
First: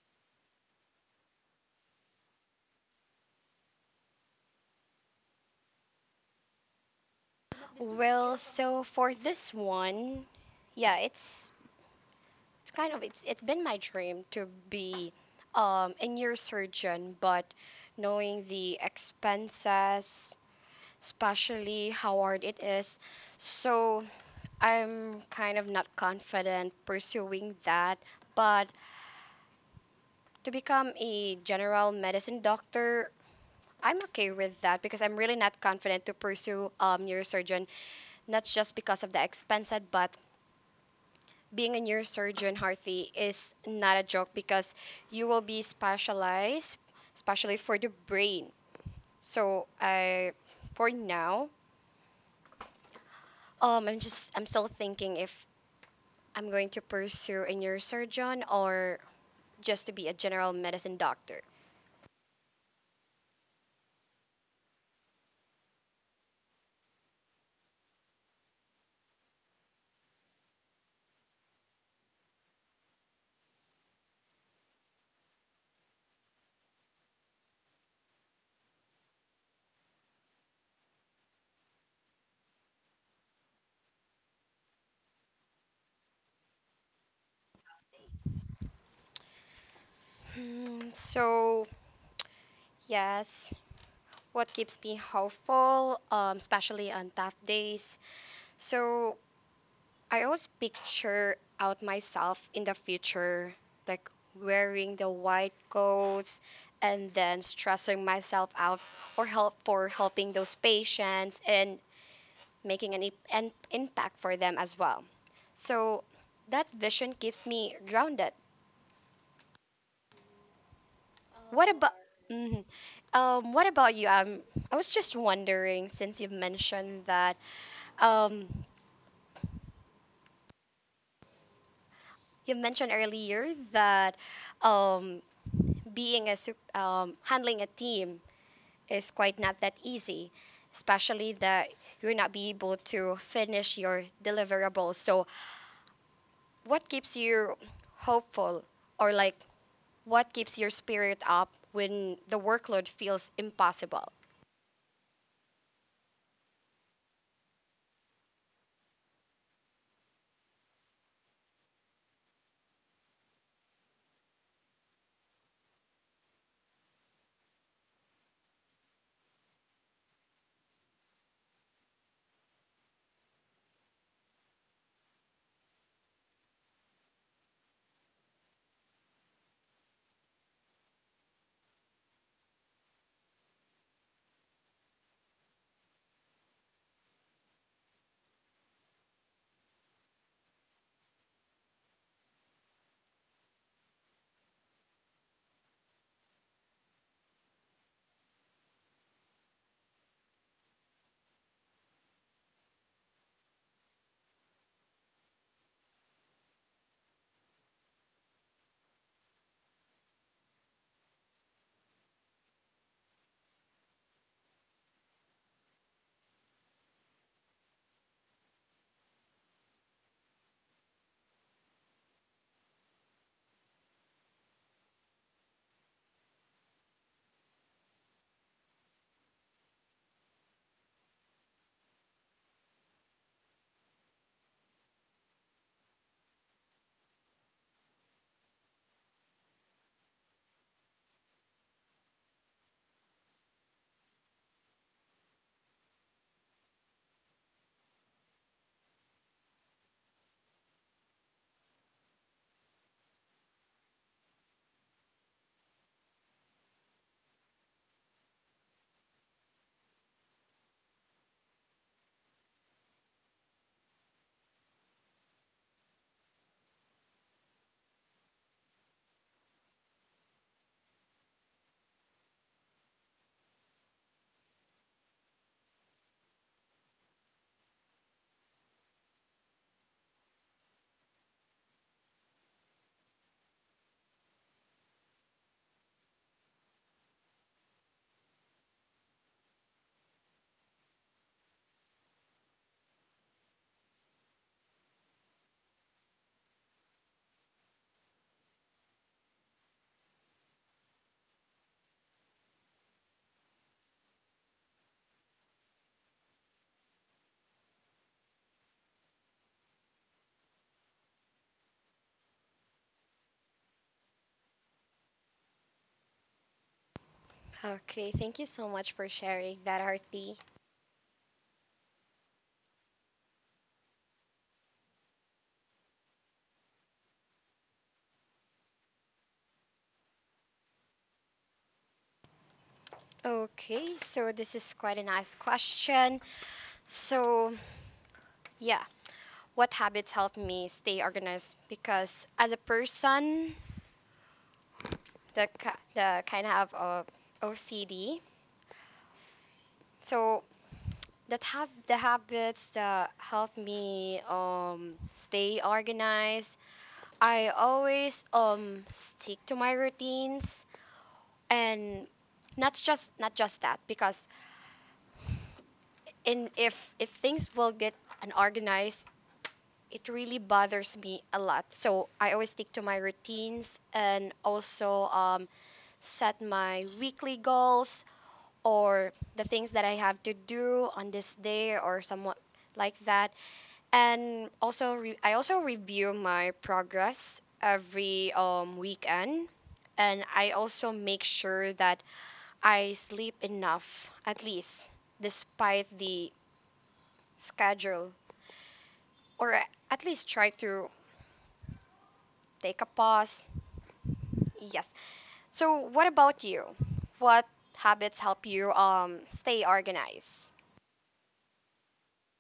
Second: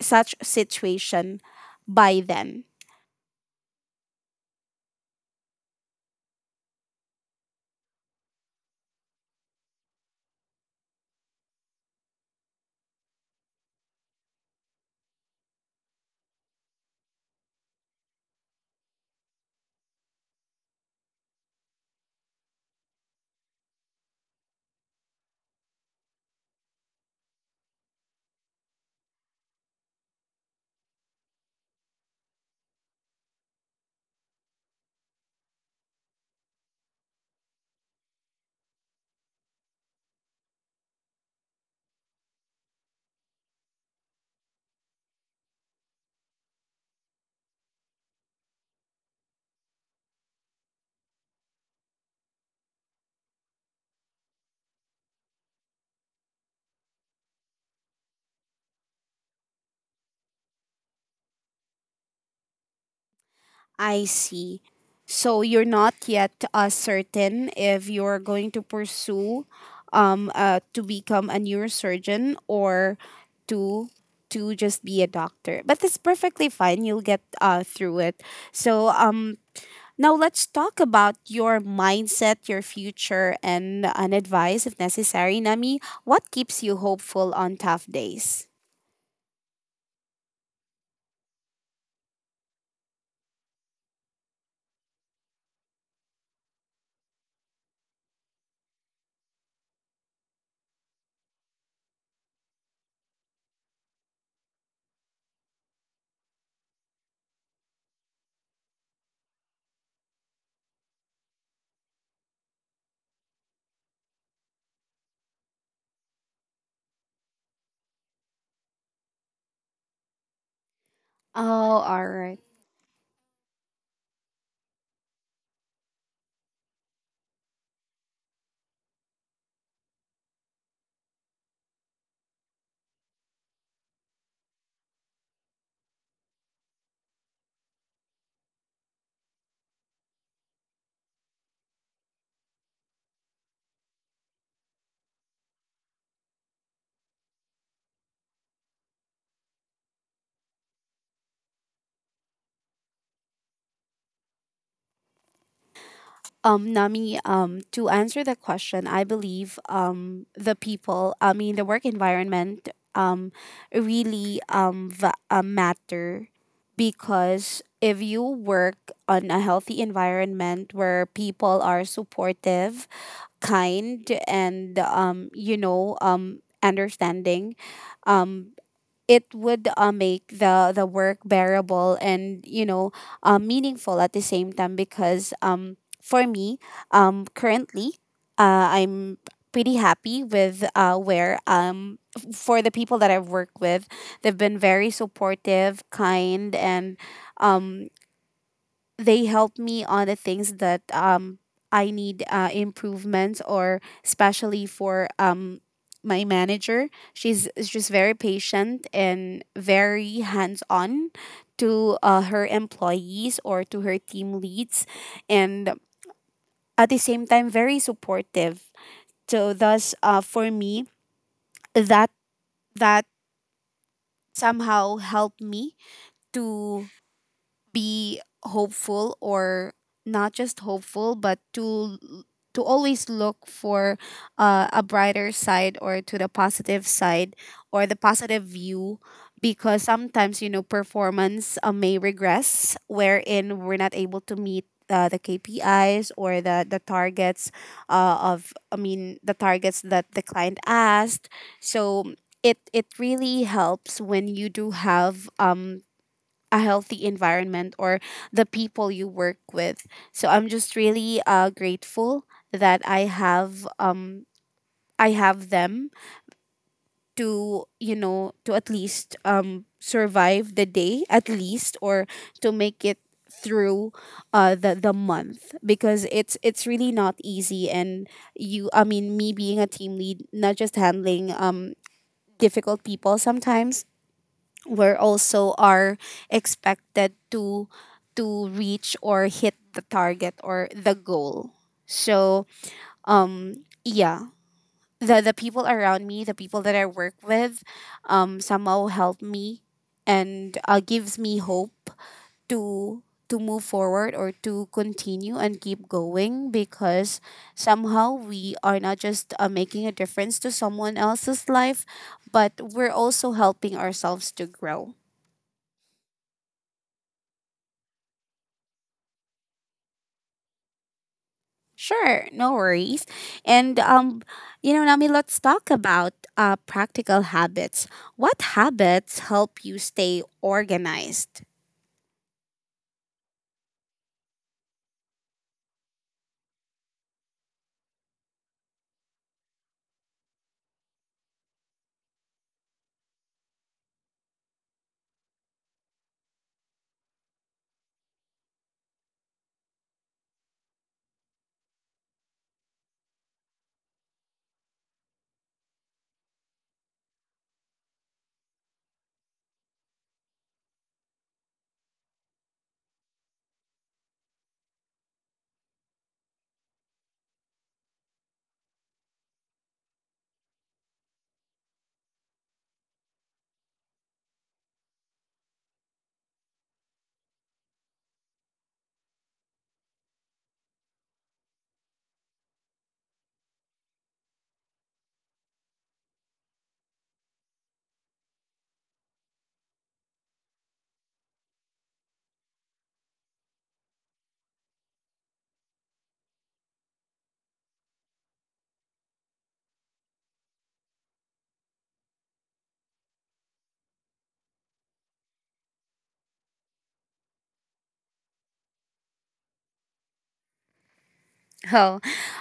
such situation by then? Well, so for this one, yeah, it's kind of it's been my dream to be a neurosurgeon, but knowing the expenses, especially how hard it is. So I'm kind of not confident pursuing that. But to become a general medicine doctor, I'm okay with that because I'm really not confident to pursue neurosurgeon, not just because of the expense, but being a neurosurgeon, Harthy, is not a joke because you will be specialized, especially for the brain. So, for now, I'm still thinking if I'm going to pursue a neurosurgeon or just to be a general medicine doctor. I see. So you're not yet certain if you're going to pursue to become a neurosurgeon or to to just be a doctor. But it's perfectly fine. You'll get through it. So now let's talk about your mindset, your future, and an advice if necessary, Nami. What keeps you hopeful on tough days? Hmm, so, yes, what keeps me hopeful, especially on tough days? So, I always picture out myself in the future, like wearing the white coats and then stressing myself out, or helping those patients and making an impact for them as well. So that vision keeps me grounded. What Oh, about alright. Mhm. What about you? I was just wondering, since you've mentioned that, um, you mentioned earlier that, um, handling a team is quite not that easy, especially that you're not be able to finish your deliverables. So, what keeps you hopeful, or, like, what keeps your spirit up when the workload feels impossible? Nami, to answer the question, I believe the people, I mean, the work environment um, really matter, because if you work on a healthy environment where people are supportive, kind, and, you know, understanding, um, it would make the work bearable and you know meaningful at the same time, because for me currently I'm pretty happy with for the people that I've worked with. They've been very supportive, kind, and um they help me on the things that I need improvements, or especially for my manager. She's very patient and very hands on to her employees or to her team leads, and at the same time very supportive. So thus, for me, that that somehow helped me to be hopeful, or not just hopeful but to to always look for a brighter side or to the positive side or the positive view, because sometimes you know performance may regress wherein we're not able to meet the KPIs or the targets, of I mean the targets that the client asked. So it really helps when you do have a healthy environment or the people you work with. So I'm just really grateful that I have them to you know to at least survive the day at least, or to make it through the month, because it's really not easy. And you I mean me being a team lead, not just handling difficult people sometimes, were also are expected to reach or hit the target or the goal. So yeah, the people around me, the people that I work with, somehow help me and gives me hope to to move forward or to continue and keep going, because somehow we are not just making a difference to someone else's life, but we're also helping ourselves to grow. Okay, thank you so much for sharing that, RT. Sure, no worries. And you know, Nami, let's talk about practical habits. What habits help you stay organized? Okay, so this is quite a nice question. So, yeah, what habits help me stay organized? Because, as a person, the kind of OCD. So that have the habits that help me stay organized. I always stick to my routines. And, not just that, because in if things will get unorganized, it really bothers me a lot, so I always stick to my routines, and also, set my weekly goals, or the things that I have to do on this day, or somewhat like that. And also I also review my progress every weekend. And I also make sure that I sleep enough, at least, despite the schedule, or, at least try to take a pause. Yes. So, what about you? What habits help you stay organized? Oh,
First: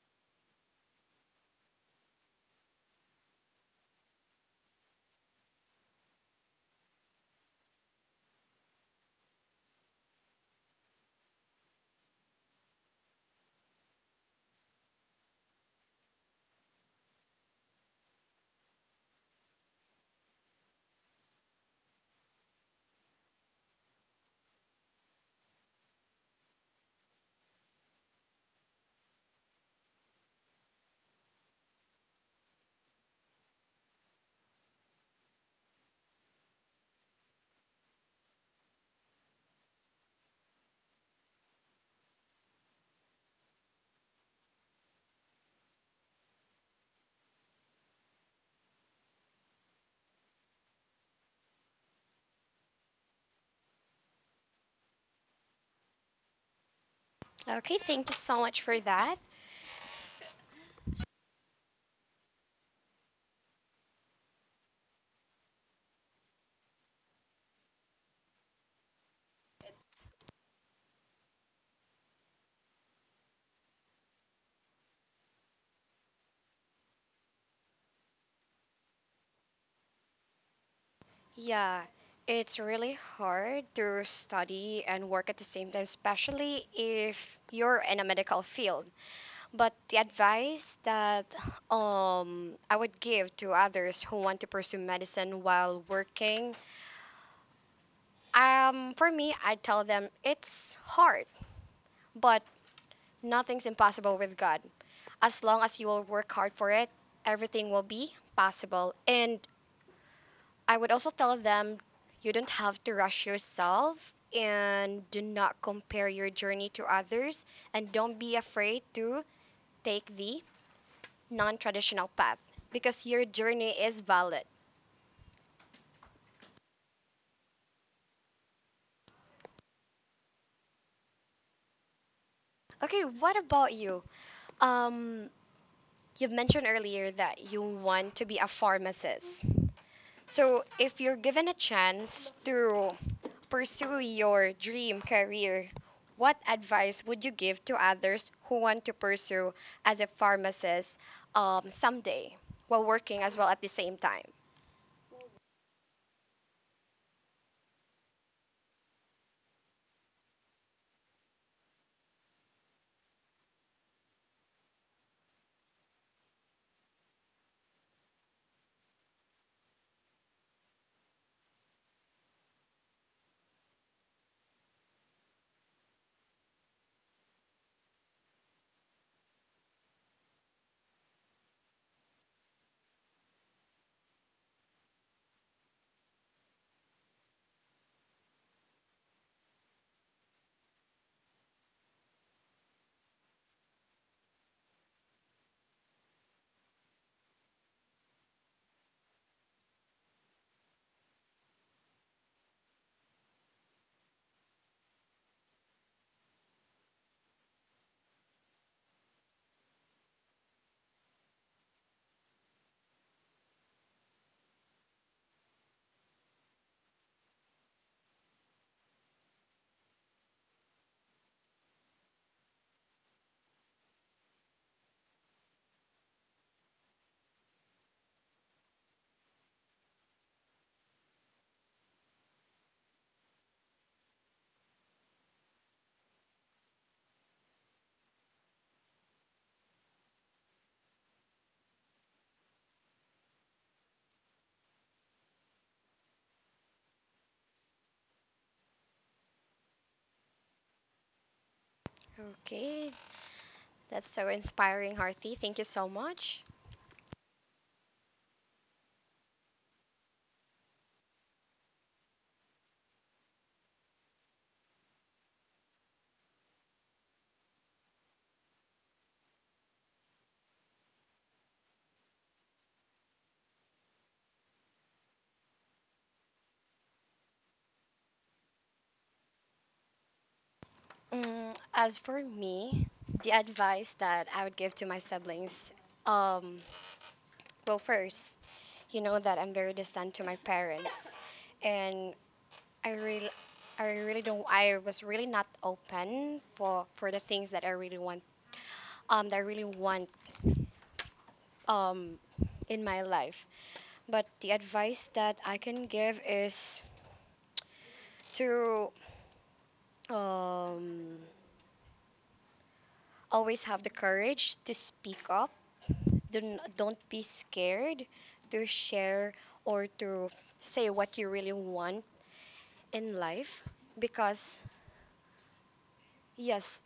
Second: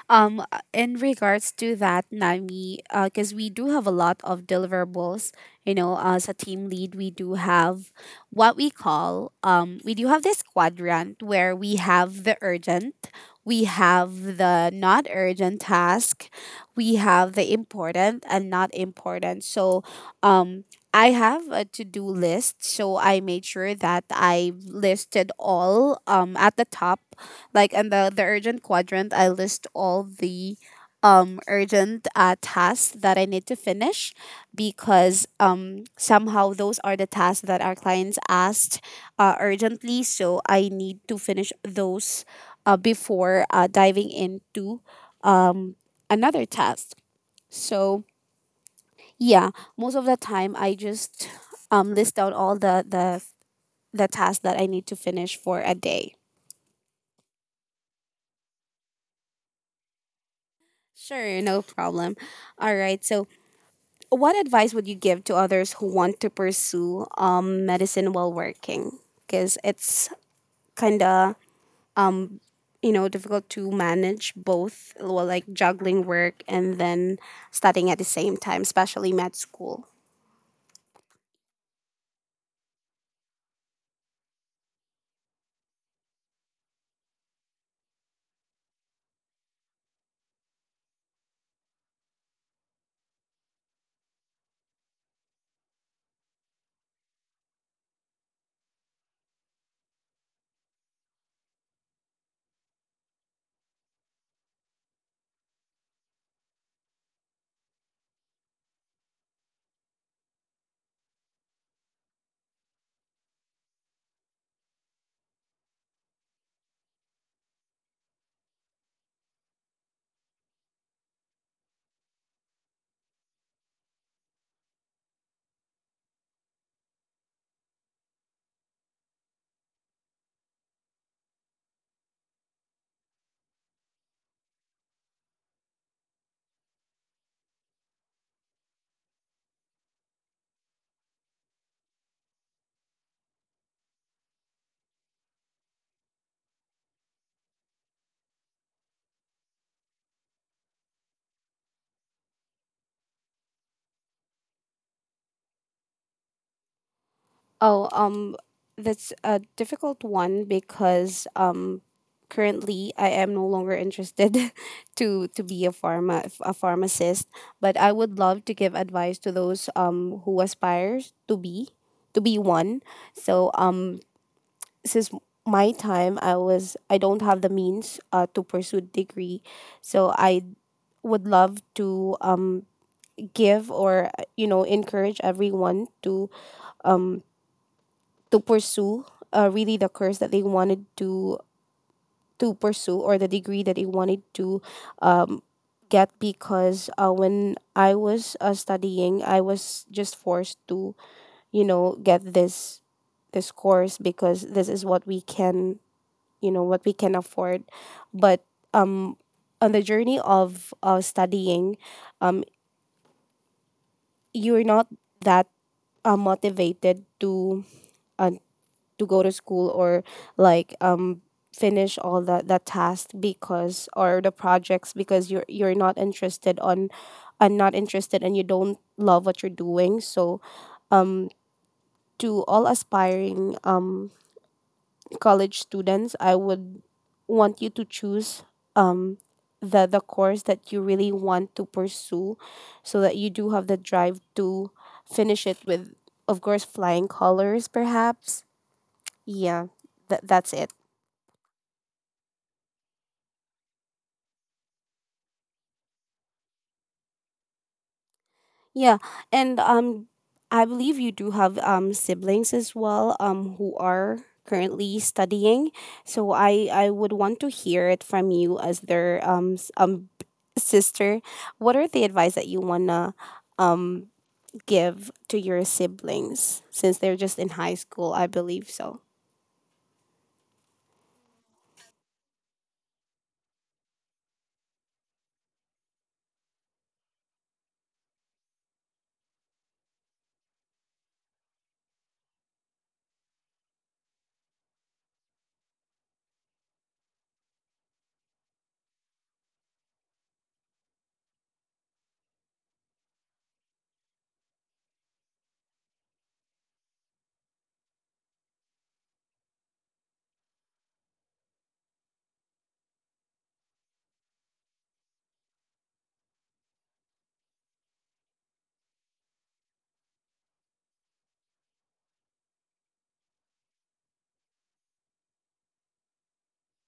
in regards to that, Nami, because we do have a lot of deliverables, you know, as a team lead, we do have what we call, we do have this quadrant where we have the urgent, we have the not urgent task, we have the important and not important. So, um, I have a to-do list, so I made sure that I listed all at the top, like in the urgent quadrant. I list all the urgent tasks that I need to finish because somehow those are the tasks that our clients asked urgently, so I need to finish those before diving into um another task. so yeah, most of the time I just list down all the tasks that I need to finish for a day. Okay, thank you so much for that. Sure, no problem. All right, so what advice would you give to others who want to pursue medicine while working? Because it's kind of um, you know, difficult to manage both, well, like juggling work and then studying at the same time, especially med school. Yeah, it's really hard to study and work at the same time, especially if you're in a medical field. But the advice that, I would give to others who want to pursue medicine while working, for me, I tell them it's hard, but nothing's impossible with God. As long as you will work hard for it, everything will be possible. And I would also tell them, you don't have to rush yourself and do not compare your journey to others, and don't be afraid to take the non traditional path because your journey is valid. Okay, what about you? Um, you've mentioned earlier that you want to be a pharmacist. So, if you're given a chance to pursue your dream career, what advice would you give to others who want to pursue as a pharmacist, someday, while working as well at the same time? Oh, that's a difficult one because currently I am no longer interested *laughs* to be a pharmacist. But I would love to give advice to those who aspires to be, to be one. So since my time, I was, I don't have the means to pursue degree, so I would love to give or, you know, encourage everyone um to pursue really the course that they wanted to pursue, or the degree that they wanted to um, get, because when I was studying, I was just forced to, you know, get this course because this is what we can, you know, what we can afford. But um on the journey of studying, um you're not that motivated uh, to go to school or like finish all that task, because, or the projects, because you're not interested on, and not interested, and you don't love what you're doing. So um to all aspiring college students, I would want you to choose um the course that you really want to pursue, so that you do have the drive to finish it with, of course, flying colors perhaps. Yeah, that's it. Okay, that's so inspiring, Harthi. Thank you so much. Yeah, and I believe you do have siblings as well, who are currently studying. So I would want to hear it from you as their sister. What are the advice that you wanna um give to your siblings, since they're just in high school? I believe so. Mm, as for me, the advice that I would give to my siblings, um, well, first, you know that I'm very distant to my parents, and I really, I really don't. I was really not open for the things that I really want, um, that I really want, um, in my life. But the advice that I can give is to, um, always have the courage to speak up. Don't be scared to share, or to say what you really want in life. Because, yes,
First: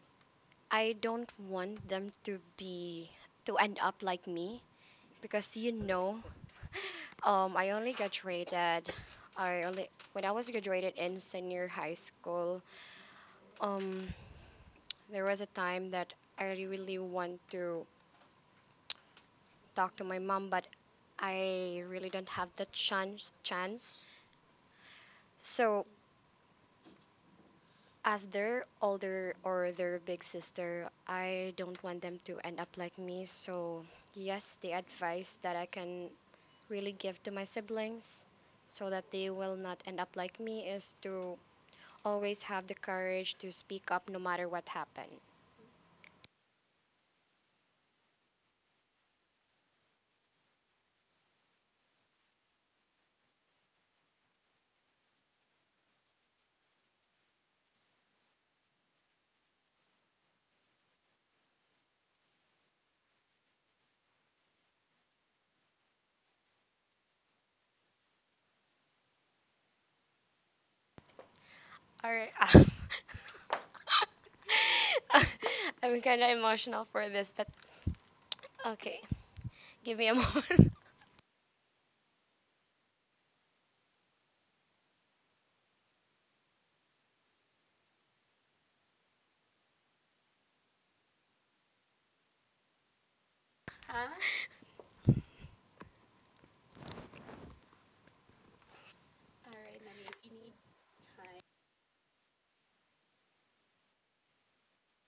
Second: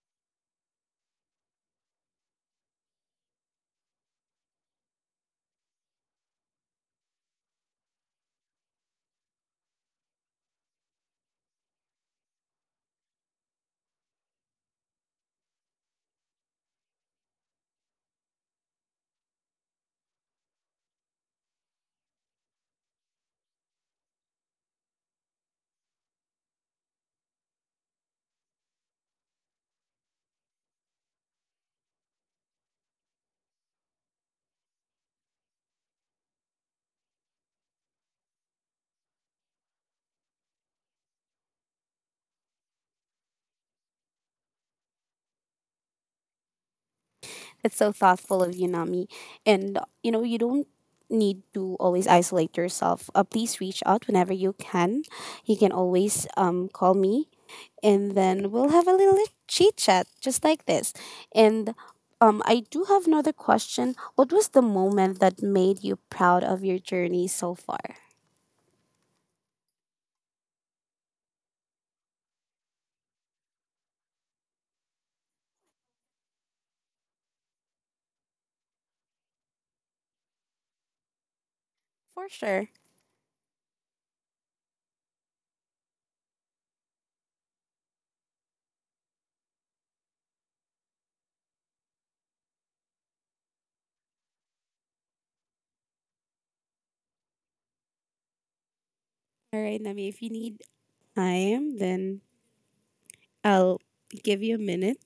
I don't want them to end up like me. Because, I only graduated, when I was graduated in senior high school, um, there was a time that I really want to talk to my mom, but I really don't have the chance. So, as their older or their big sister, I don't want them to end up like me. So, yes, the advice that I can really give to my siblings so that they will not end up like me is to always have the courage to speak up no matter what happened. It's so thoughtful of you, Nami. And, you know, you don't need to always isolate yourself. Please reach out whenever you can. You can always call me, and then we'll have a little chit chat just like this. And I do have another question. What was the moment that made you proud of your journey so far? All right. *laughs* I'm kind of emotional for this, but okay. Give me a *laughs* moment. For sure. All right, Nami, if you need time, then I'll give you a minute.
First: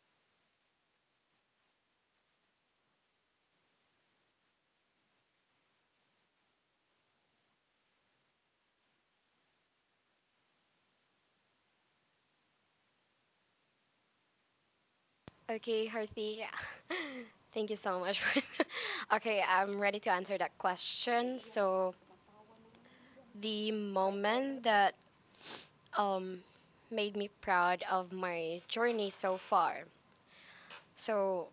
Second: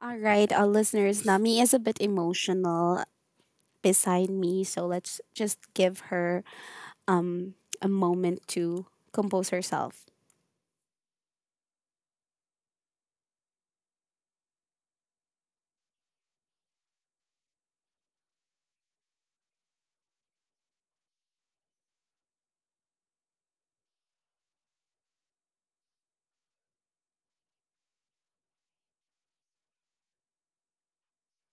All right, our listeners, Nami is a bit emotional beside me. So let's just give her um, a moment to compose herself. Okay, Harthi. *laughs* Thank you so much for *laughs* Okay, I'm ready to answer that question. So, the moment that um made me proud of my journey so far. So,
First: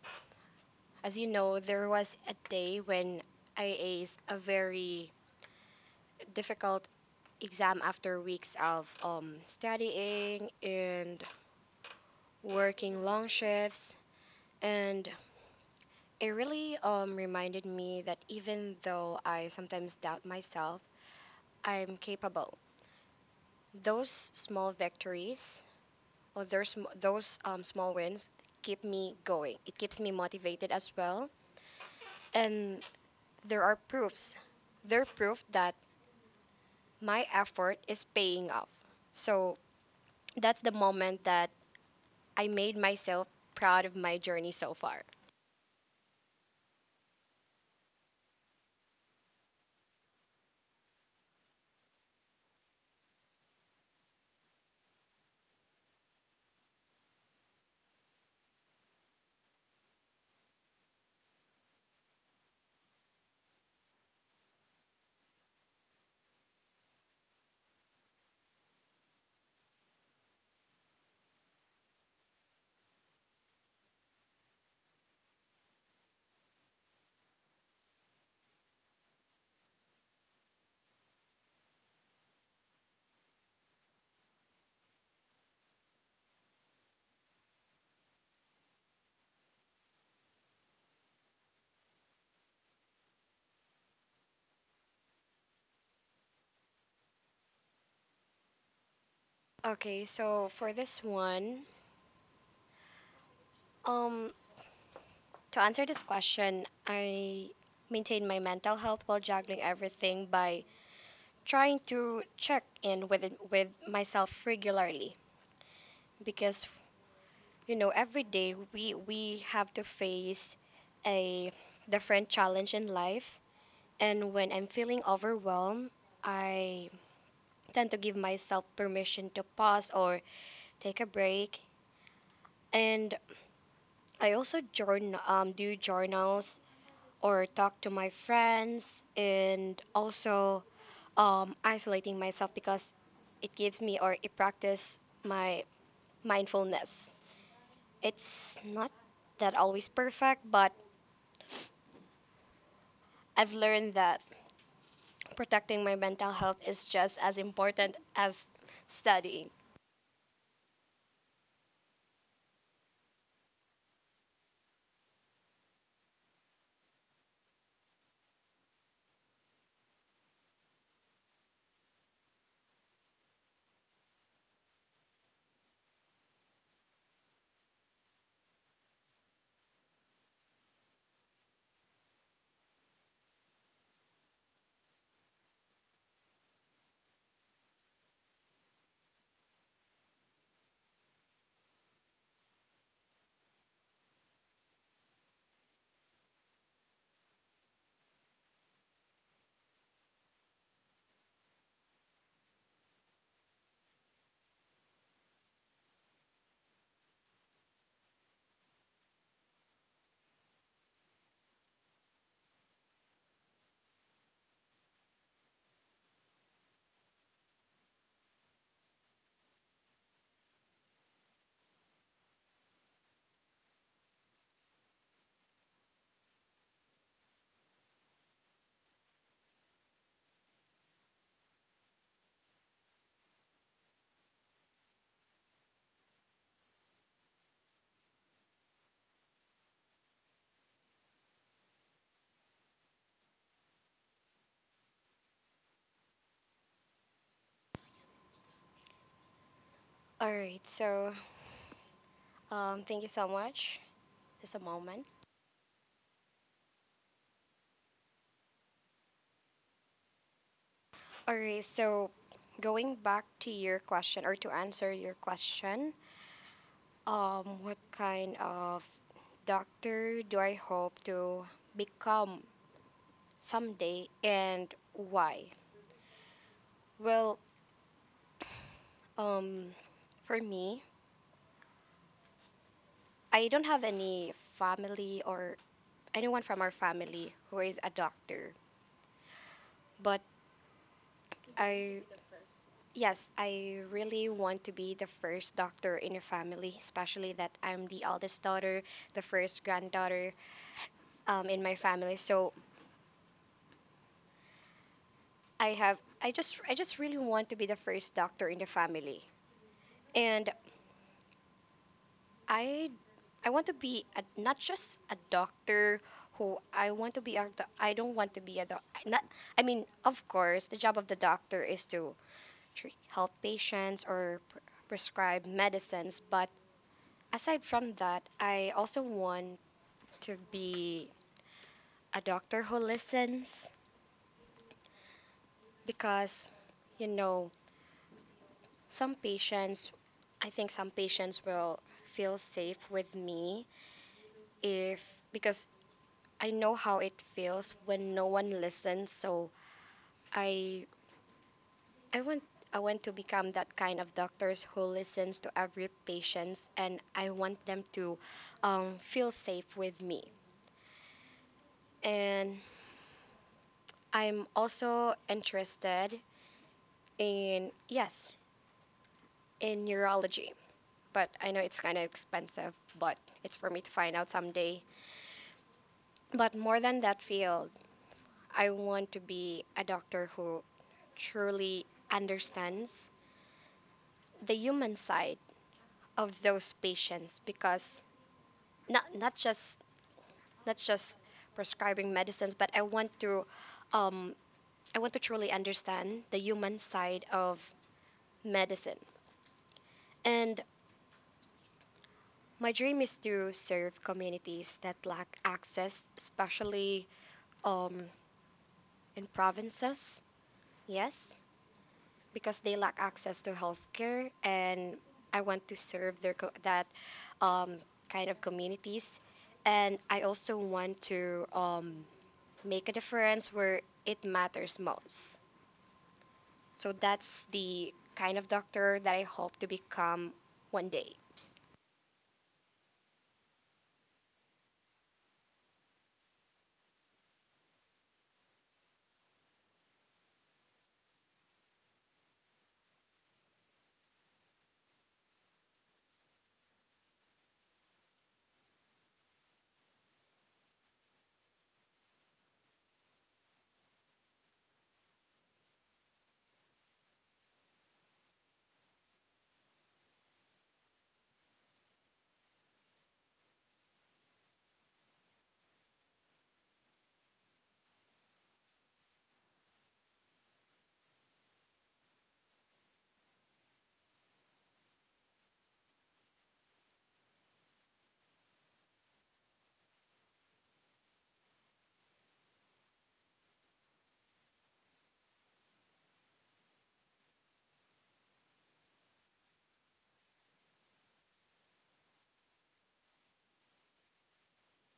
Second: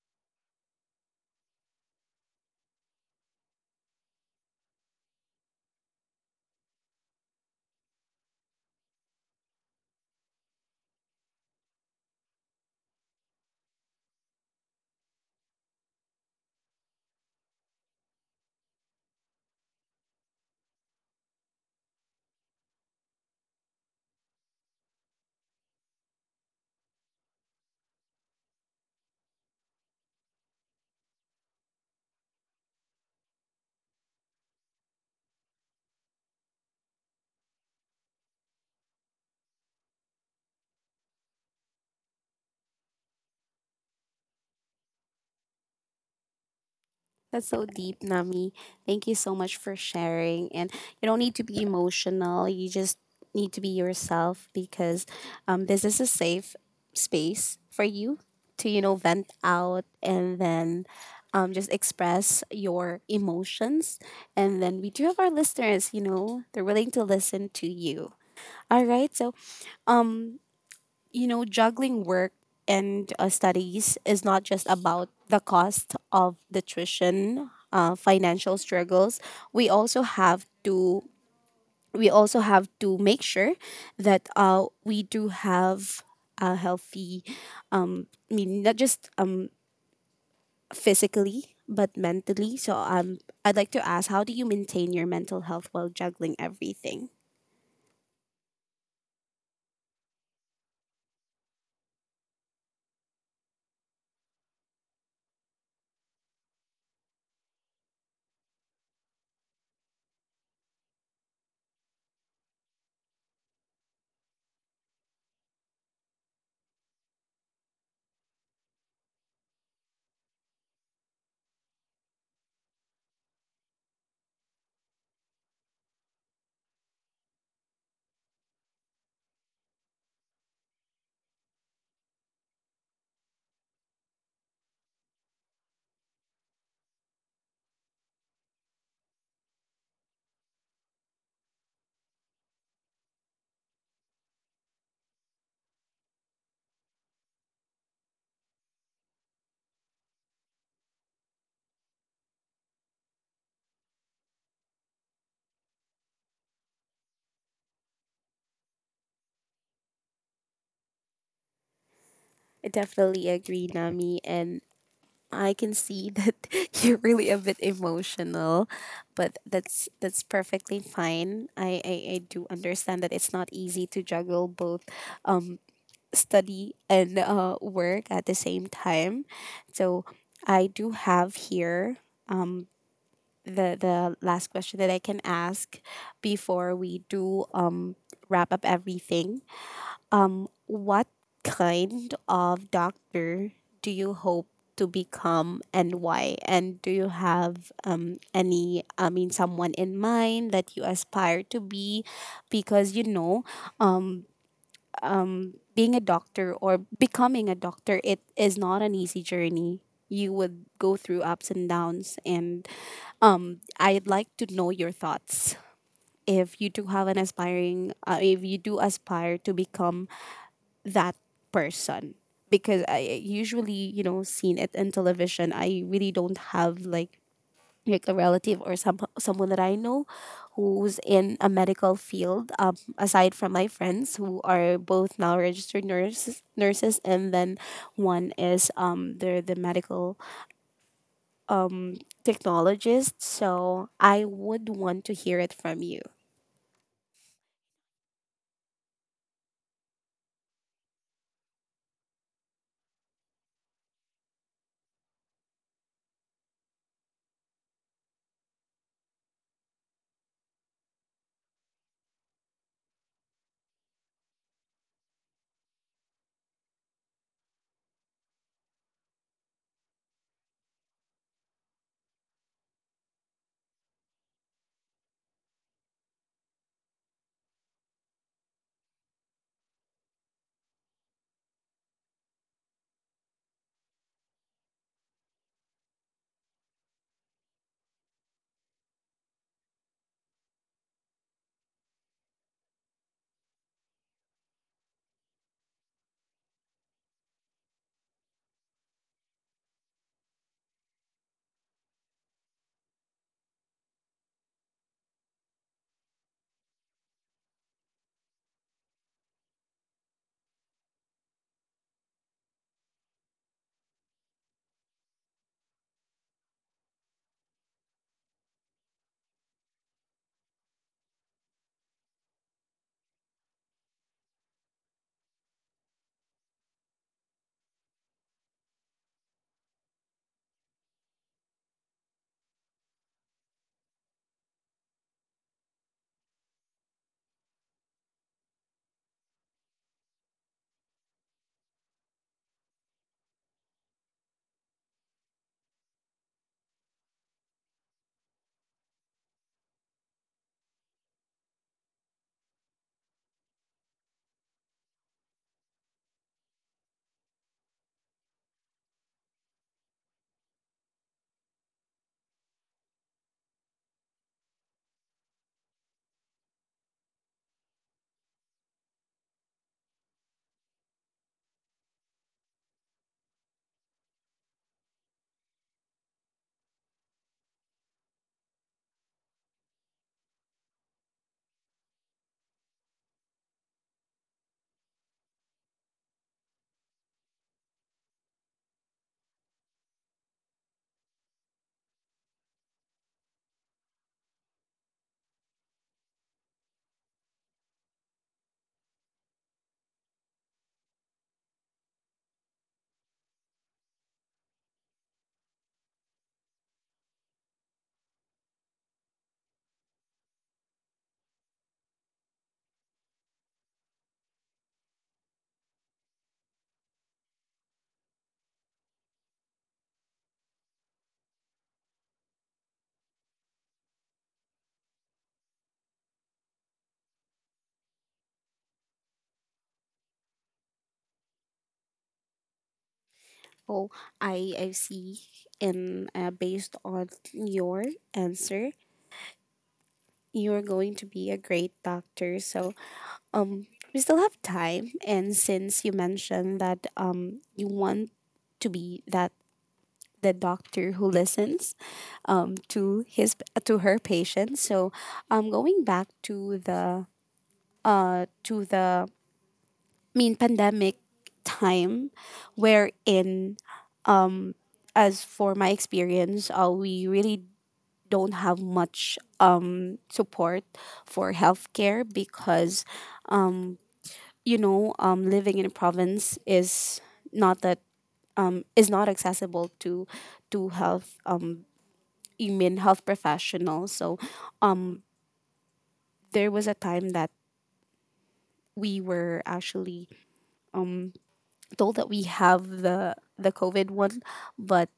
as you know, there was a day when I aced a very difficult exam after weeks of studying and working long shifts. And it really reminded me that even though I sometimes doubt myself, I'm capable. Those small victories, or those small wins, keep me going. It keeps me motivated as well. And there are proofs. They're proof that my effort is paying off. So that's the moment that I made myself proud of my journey so far. That's so deep, Nami. Thank you so much for sharing. And you don't need to be emotional, you just need to be yourself because this is a safe space for you to, you know, vent out and then. Just express your emotions. And then we do have our listeners, you know, they're willing to listen to you. All right. So, um, you know, juggling work and studies is not just about the cost of the tuition, financial struggles. We also have to, we also have to make sure that we do have a healthy, I mean, not just physically but mentally. So I'd like to ask, how do you maintain your mental health while juggling everything? Okay, so for this one, um, to answer this question, I maintain my mental health while juggling everything by trying to check in with myself regularly, because every day we have to face a different challenge in life, and when I'm feeling overwhelmed, I tend to give myself permission to pause or take a break. And I also journal do journals, or talk to my friends, and also, isolating myself, because it gives me, or it practice my mindfulness. It's not that always perfect, but I've learned that protecting my mental health is just as important as studying. I definitely agree, Nami, and I can see that *laughs* you're really a bit emotional, but that's perfectly fine. I do understand that it's not easy to juggle both um study and work at the same time. So I do have here um the last question that I can ask before we do wrap up everything. What kind of doctor do you hope to become and why? And do you have any, I mean, someone in mind that you aspire to be? Because, you know, um being a doctor or becoming a doctor, it is not an easy journey. You would go through ups and downs, and I'd like to know your thoughts. If you do have an aspiring, if you do aspire to become that person. Because I usually, you know, seen it in television. I really don't have like a relative or some, someone that I know who's in a medical field. Aside from my friends who are both now registered nurses, and then one is they're the medical um technologist. So I would want to hear it from you. All right, so, thank you so much. Just a moment. All right, so, going back to your question, or to answer your question, what kind of doctor do I hope to become someday, and why? Well, um, for me, I don't have any family or anyone from our family who is a doctor, but, I yes, I really want to be the first doctor in a family, especially that I'm the eldest daughter, the first granddaughter, in my family. So I just really want to be the first doctor in the family. And I I want to be a, not just a doctor, who I want to be a doc- I don't want to be a doc not I mean, of course, the job of the doctor is to treat, help patients, or prescribe medicines, but aside from that, I also want to be a doctor who listens, because you know some patients I think some patients will feel safe with me, if because I know how it feels when no one listens. So i i want I want to become that kind of doctors who listens to every patients, and I want them to, feel safe with me. And I'm also interested in, yes, in neurology, but I know it's kind of expensive, but it's for me to find out someday. But more than that field, I want to be a doctor who truly understands the human side of those patients, because not not just not just prescribing medicines, but um, I want to truly understand the human side of medicine. And my dream is to serve communities that lack access, especially, um, in provinces. Yes. Because they lack access to healthcare, and I want to serve that um, kind of communities, and I also want to, make a difference where it matters most. So that's the kind of doctor that I hope to become one day. So I see, and based on your answer, you're going to be a great doctor. So, um, we still have time. And since you mentioned that you want to be that, the doctor who listens to his, to her patients. So, going back to the I mean pandemic time, wherein um as for my experience, we really don't have much support for healthcare because um you know living in a province is not that is not accessible to health, you mean health professionals. So um there was a time that we were actually um told that we have the covid one, but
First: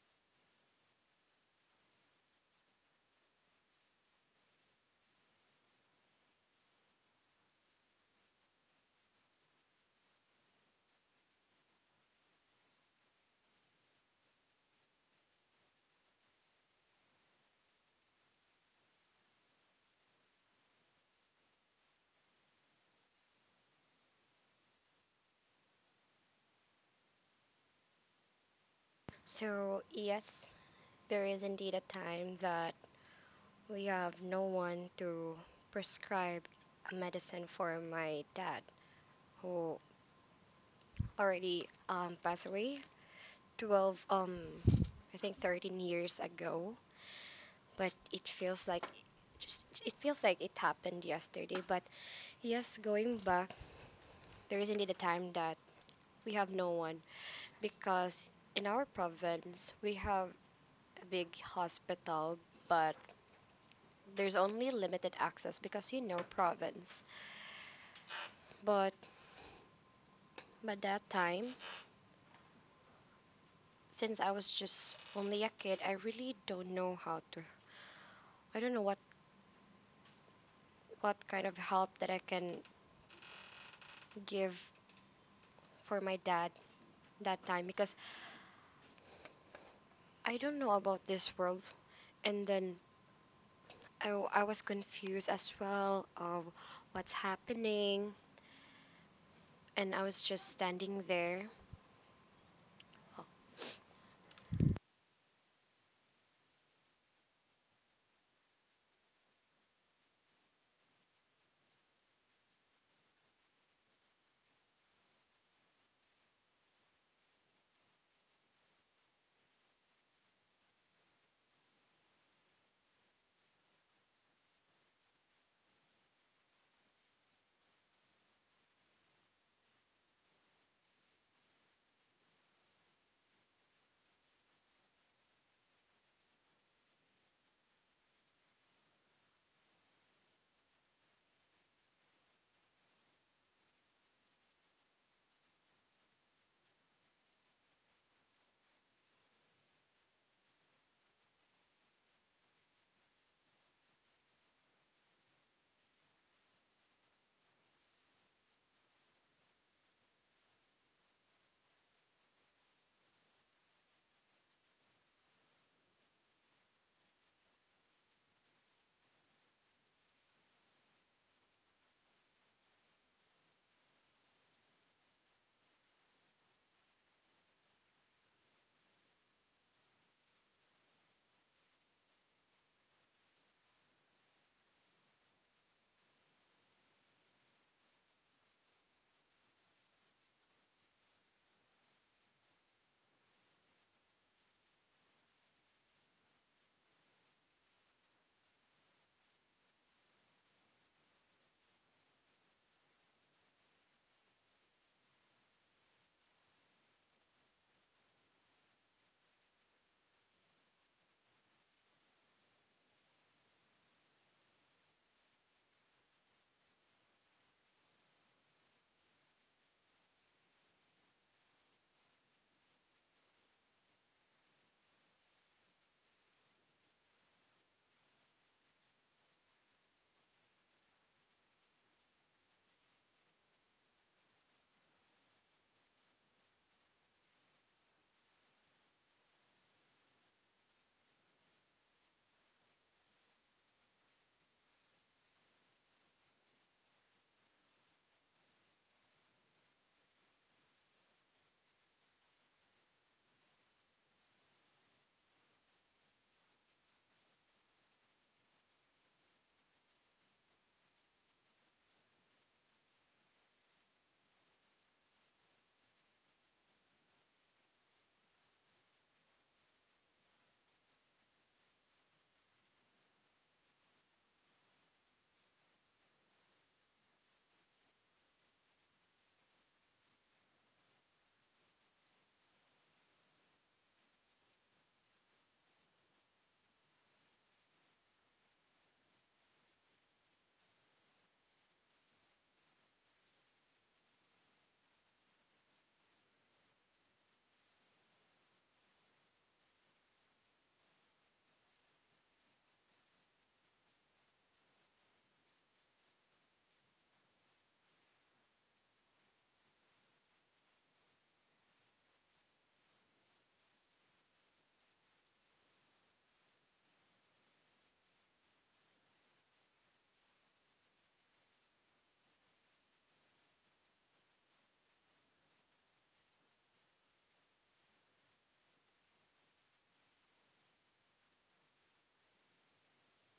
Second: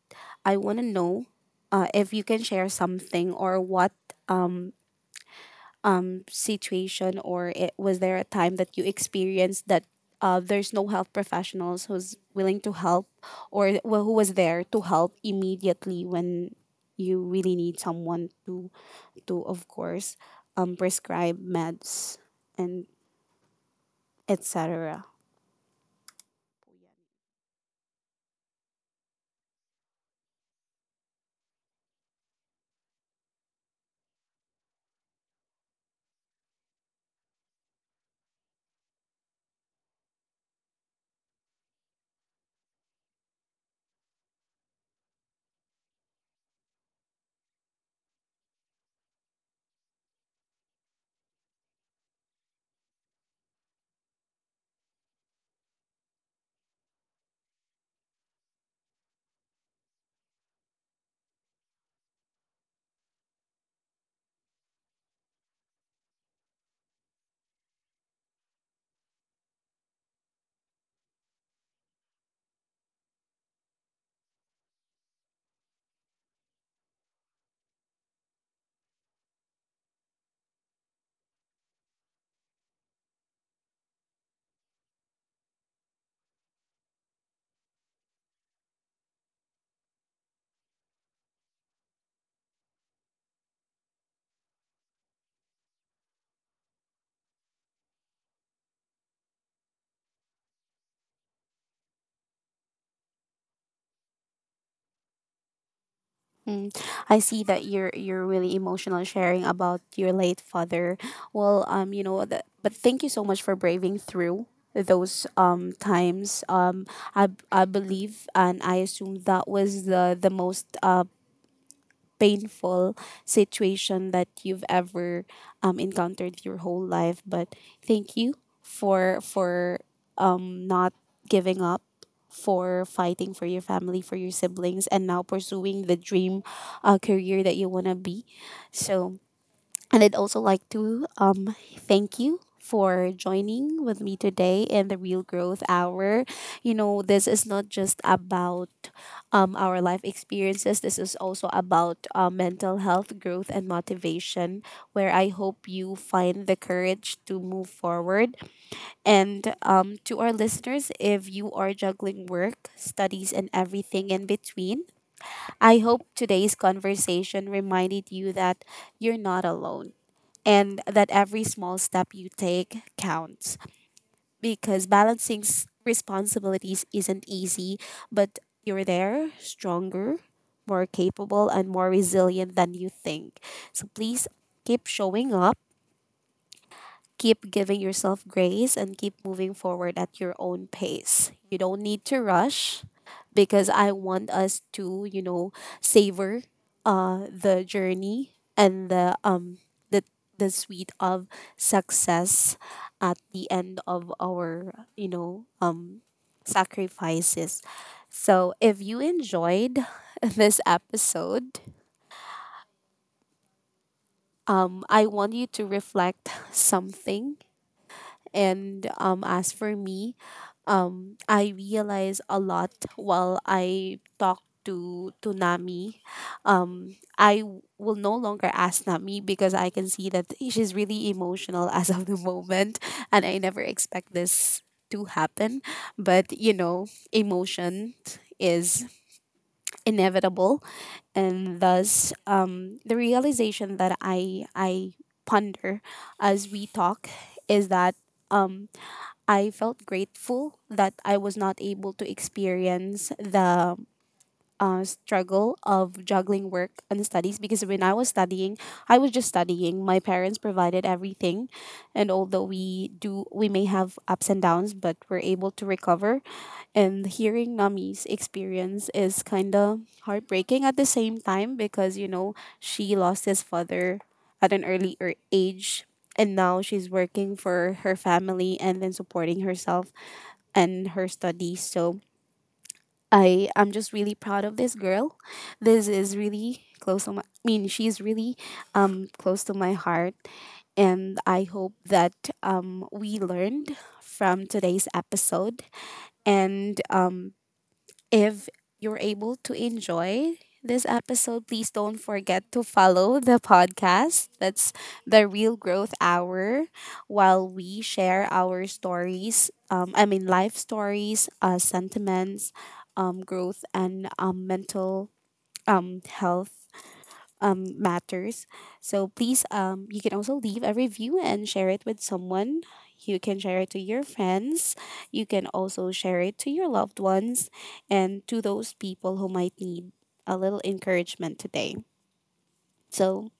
I want to know if you can share something, or what situation, or it, was there a time that you experienced that there's no health professionals who's willing to help, or wh- who was there to help immediately when you really need someone to, of course, prescribe meds, and etc. So yes, there is indeed a time that we have no one to prescribe a medicine for my dad, who already, passed away 12, I think 13 years ago, but it feels like it happened yesterday. But, yes, going back, there is indeed a time that we have no one, because in our province we have a big hospital, but there's only limited access, because province. But by that time, since I was just only a kid, I really don't know, how to I don't know what kind of help that I can give for my dad that time, because I don't know about this world. And then I was confused as well of what's happening. And I was just standing there. Oh, Mm, I see that you're really emotional sharing about your late father. Well, you know that, but thank you so much for braving through those times. I I believe and I assume that was the most painful situation that you've ever encountered your whole life, but thank you for not giving up, for fighting for your family, for your siblings, and now pursuing the dream career that you want to be. So, and I'd also like to thank you for joining with me today in the Real Growth Hour. You know, this is not just about our life experiences, this is also about mental health, growth, and motivation, where I hope you find the courage to move forward. And to our listeners, if you are juggling work, studies, and everything in between, I hope today's conversation reminded you that you're not alone, and that every small step you take counts, because balancing s- responsibilities isn't easy, but you're there, stronger, more capable, and more resilient than you think. So please keep showing up, keep giving yourself grace, and keep moving forward at your own pace. You don't need to rush, because I want us to, you know, savor the journey and the the the sweet of success at the end of our, you know, sacrifices. So if you enjoyed *laughs* this episode, I want you to reflect something. And as for me, I realize a lot while I talk to Nami. I w- will no longer ask Nami because I can see that she's really emotional as of the moment, and I never expect this to happen. But you know, emotion is inevitable, and thus the realization that I ponder as we talk is that. Um, I felt grateful that I was not able to experience the struggle of juggling work and studies, because when I was studying, I was just studying. My parents provided everything, and although we do, we may have ups and downs, but we're able to recover. And hearing Nami's experience is kind of heartbreaking at the same time, because you know, she lost his father at an early age, and now she's working for her family and then supporting herself and her studies. So I'm just really proud of this girl. This is really close to my. I mean, she's really close to my heart, and I hope that we learned from today's episode, and if you're able to enjoy this episode, please don't forget to follow the podcast. That's the Real Growth Hour, while we share our stories. I mean, life stories, sentiments, growth, and mental health matters. So please, you can also leave a review and share it with someone. You can share it to your friends. You can also share it to your loved ones, and to those people who might need a little encouragement today. So,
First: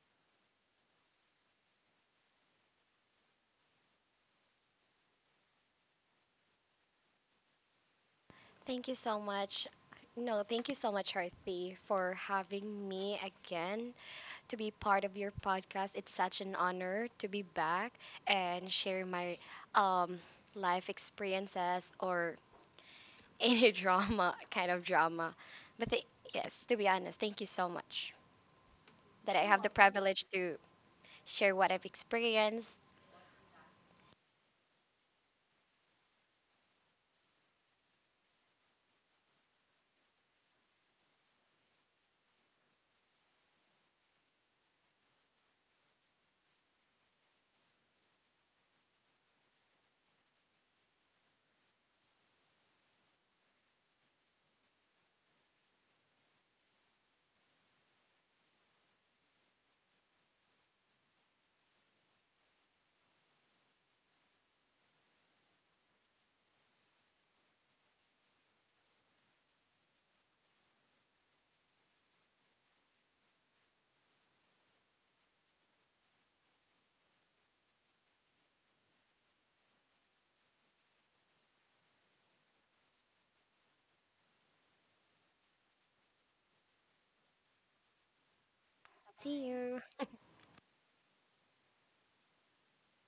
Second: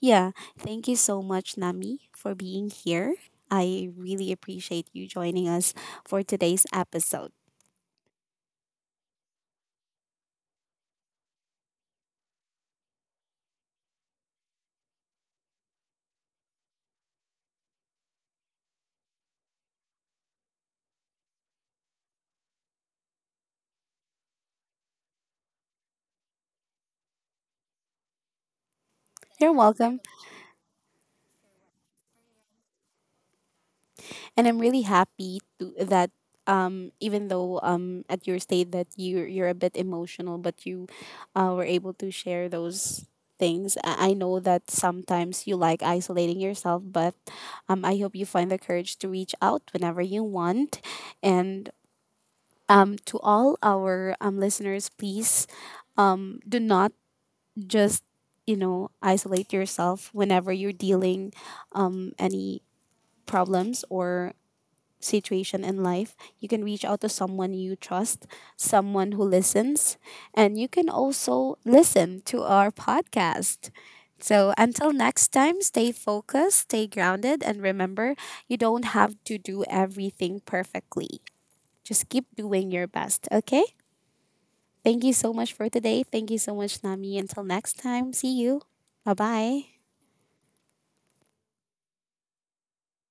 yeah, thank you so much, Nami, for being here. I really appreciate you joining us for today's episode. thank you so much. No, thank you so much, Harthi, for having me again, to be part of your podcast. It's such an honor to be back and share my, um, life experiences, or *laughs* any drama, kind of drama. But yes, to be honest, thank you so much that I You're have the welcome. privilege to share what I've experienced. And I'm really happy to that even though at your state that you're a bit emotional, but you were able to share those things. I know that sometimes you like isolating yourself, but I hope you find the courage to reach out whenever you want. And to all our listeners, please do not just, you know, isolate yourself whenever you're dealing any problems or situation in life. You can reach out to someone you trust, someone who listens, and you can also listen to our podcast. So until next time, stay focused, stay grounded, and remember you don't have to do everything perfectly. Just keep doing your best, okay? Thank you so much for today. Thank you so much, Nami. Until next time, see you. Bye See bye. you.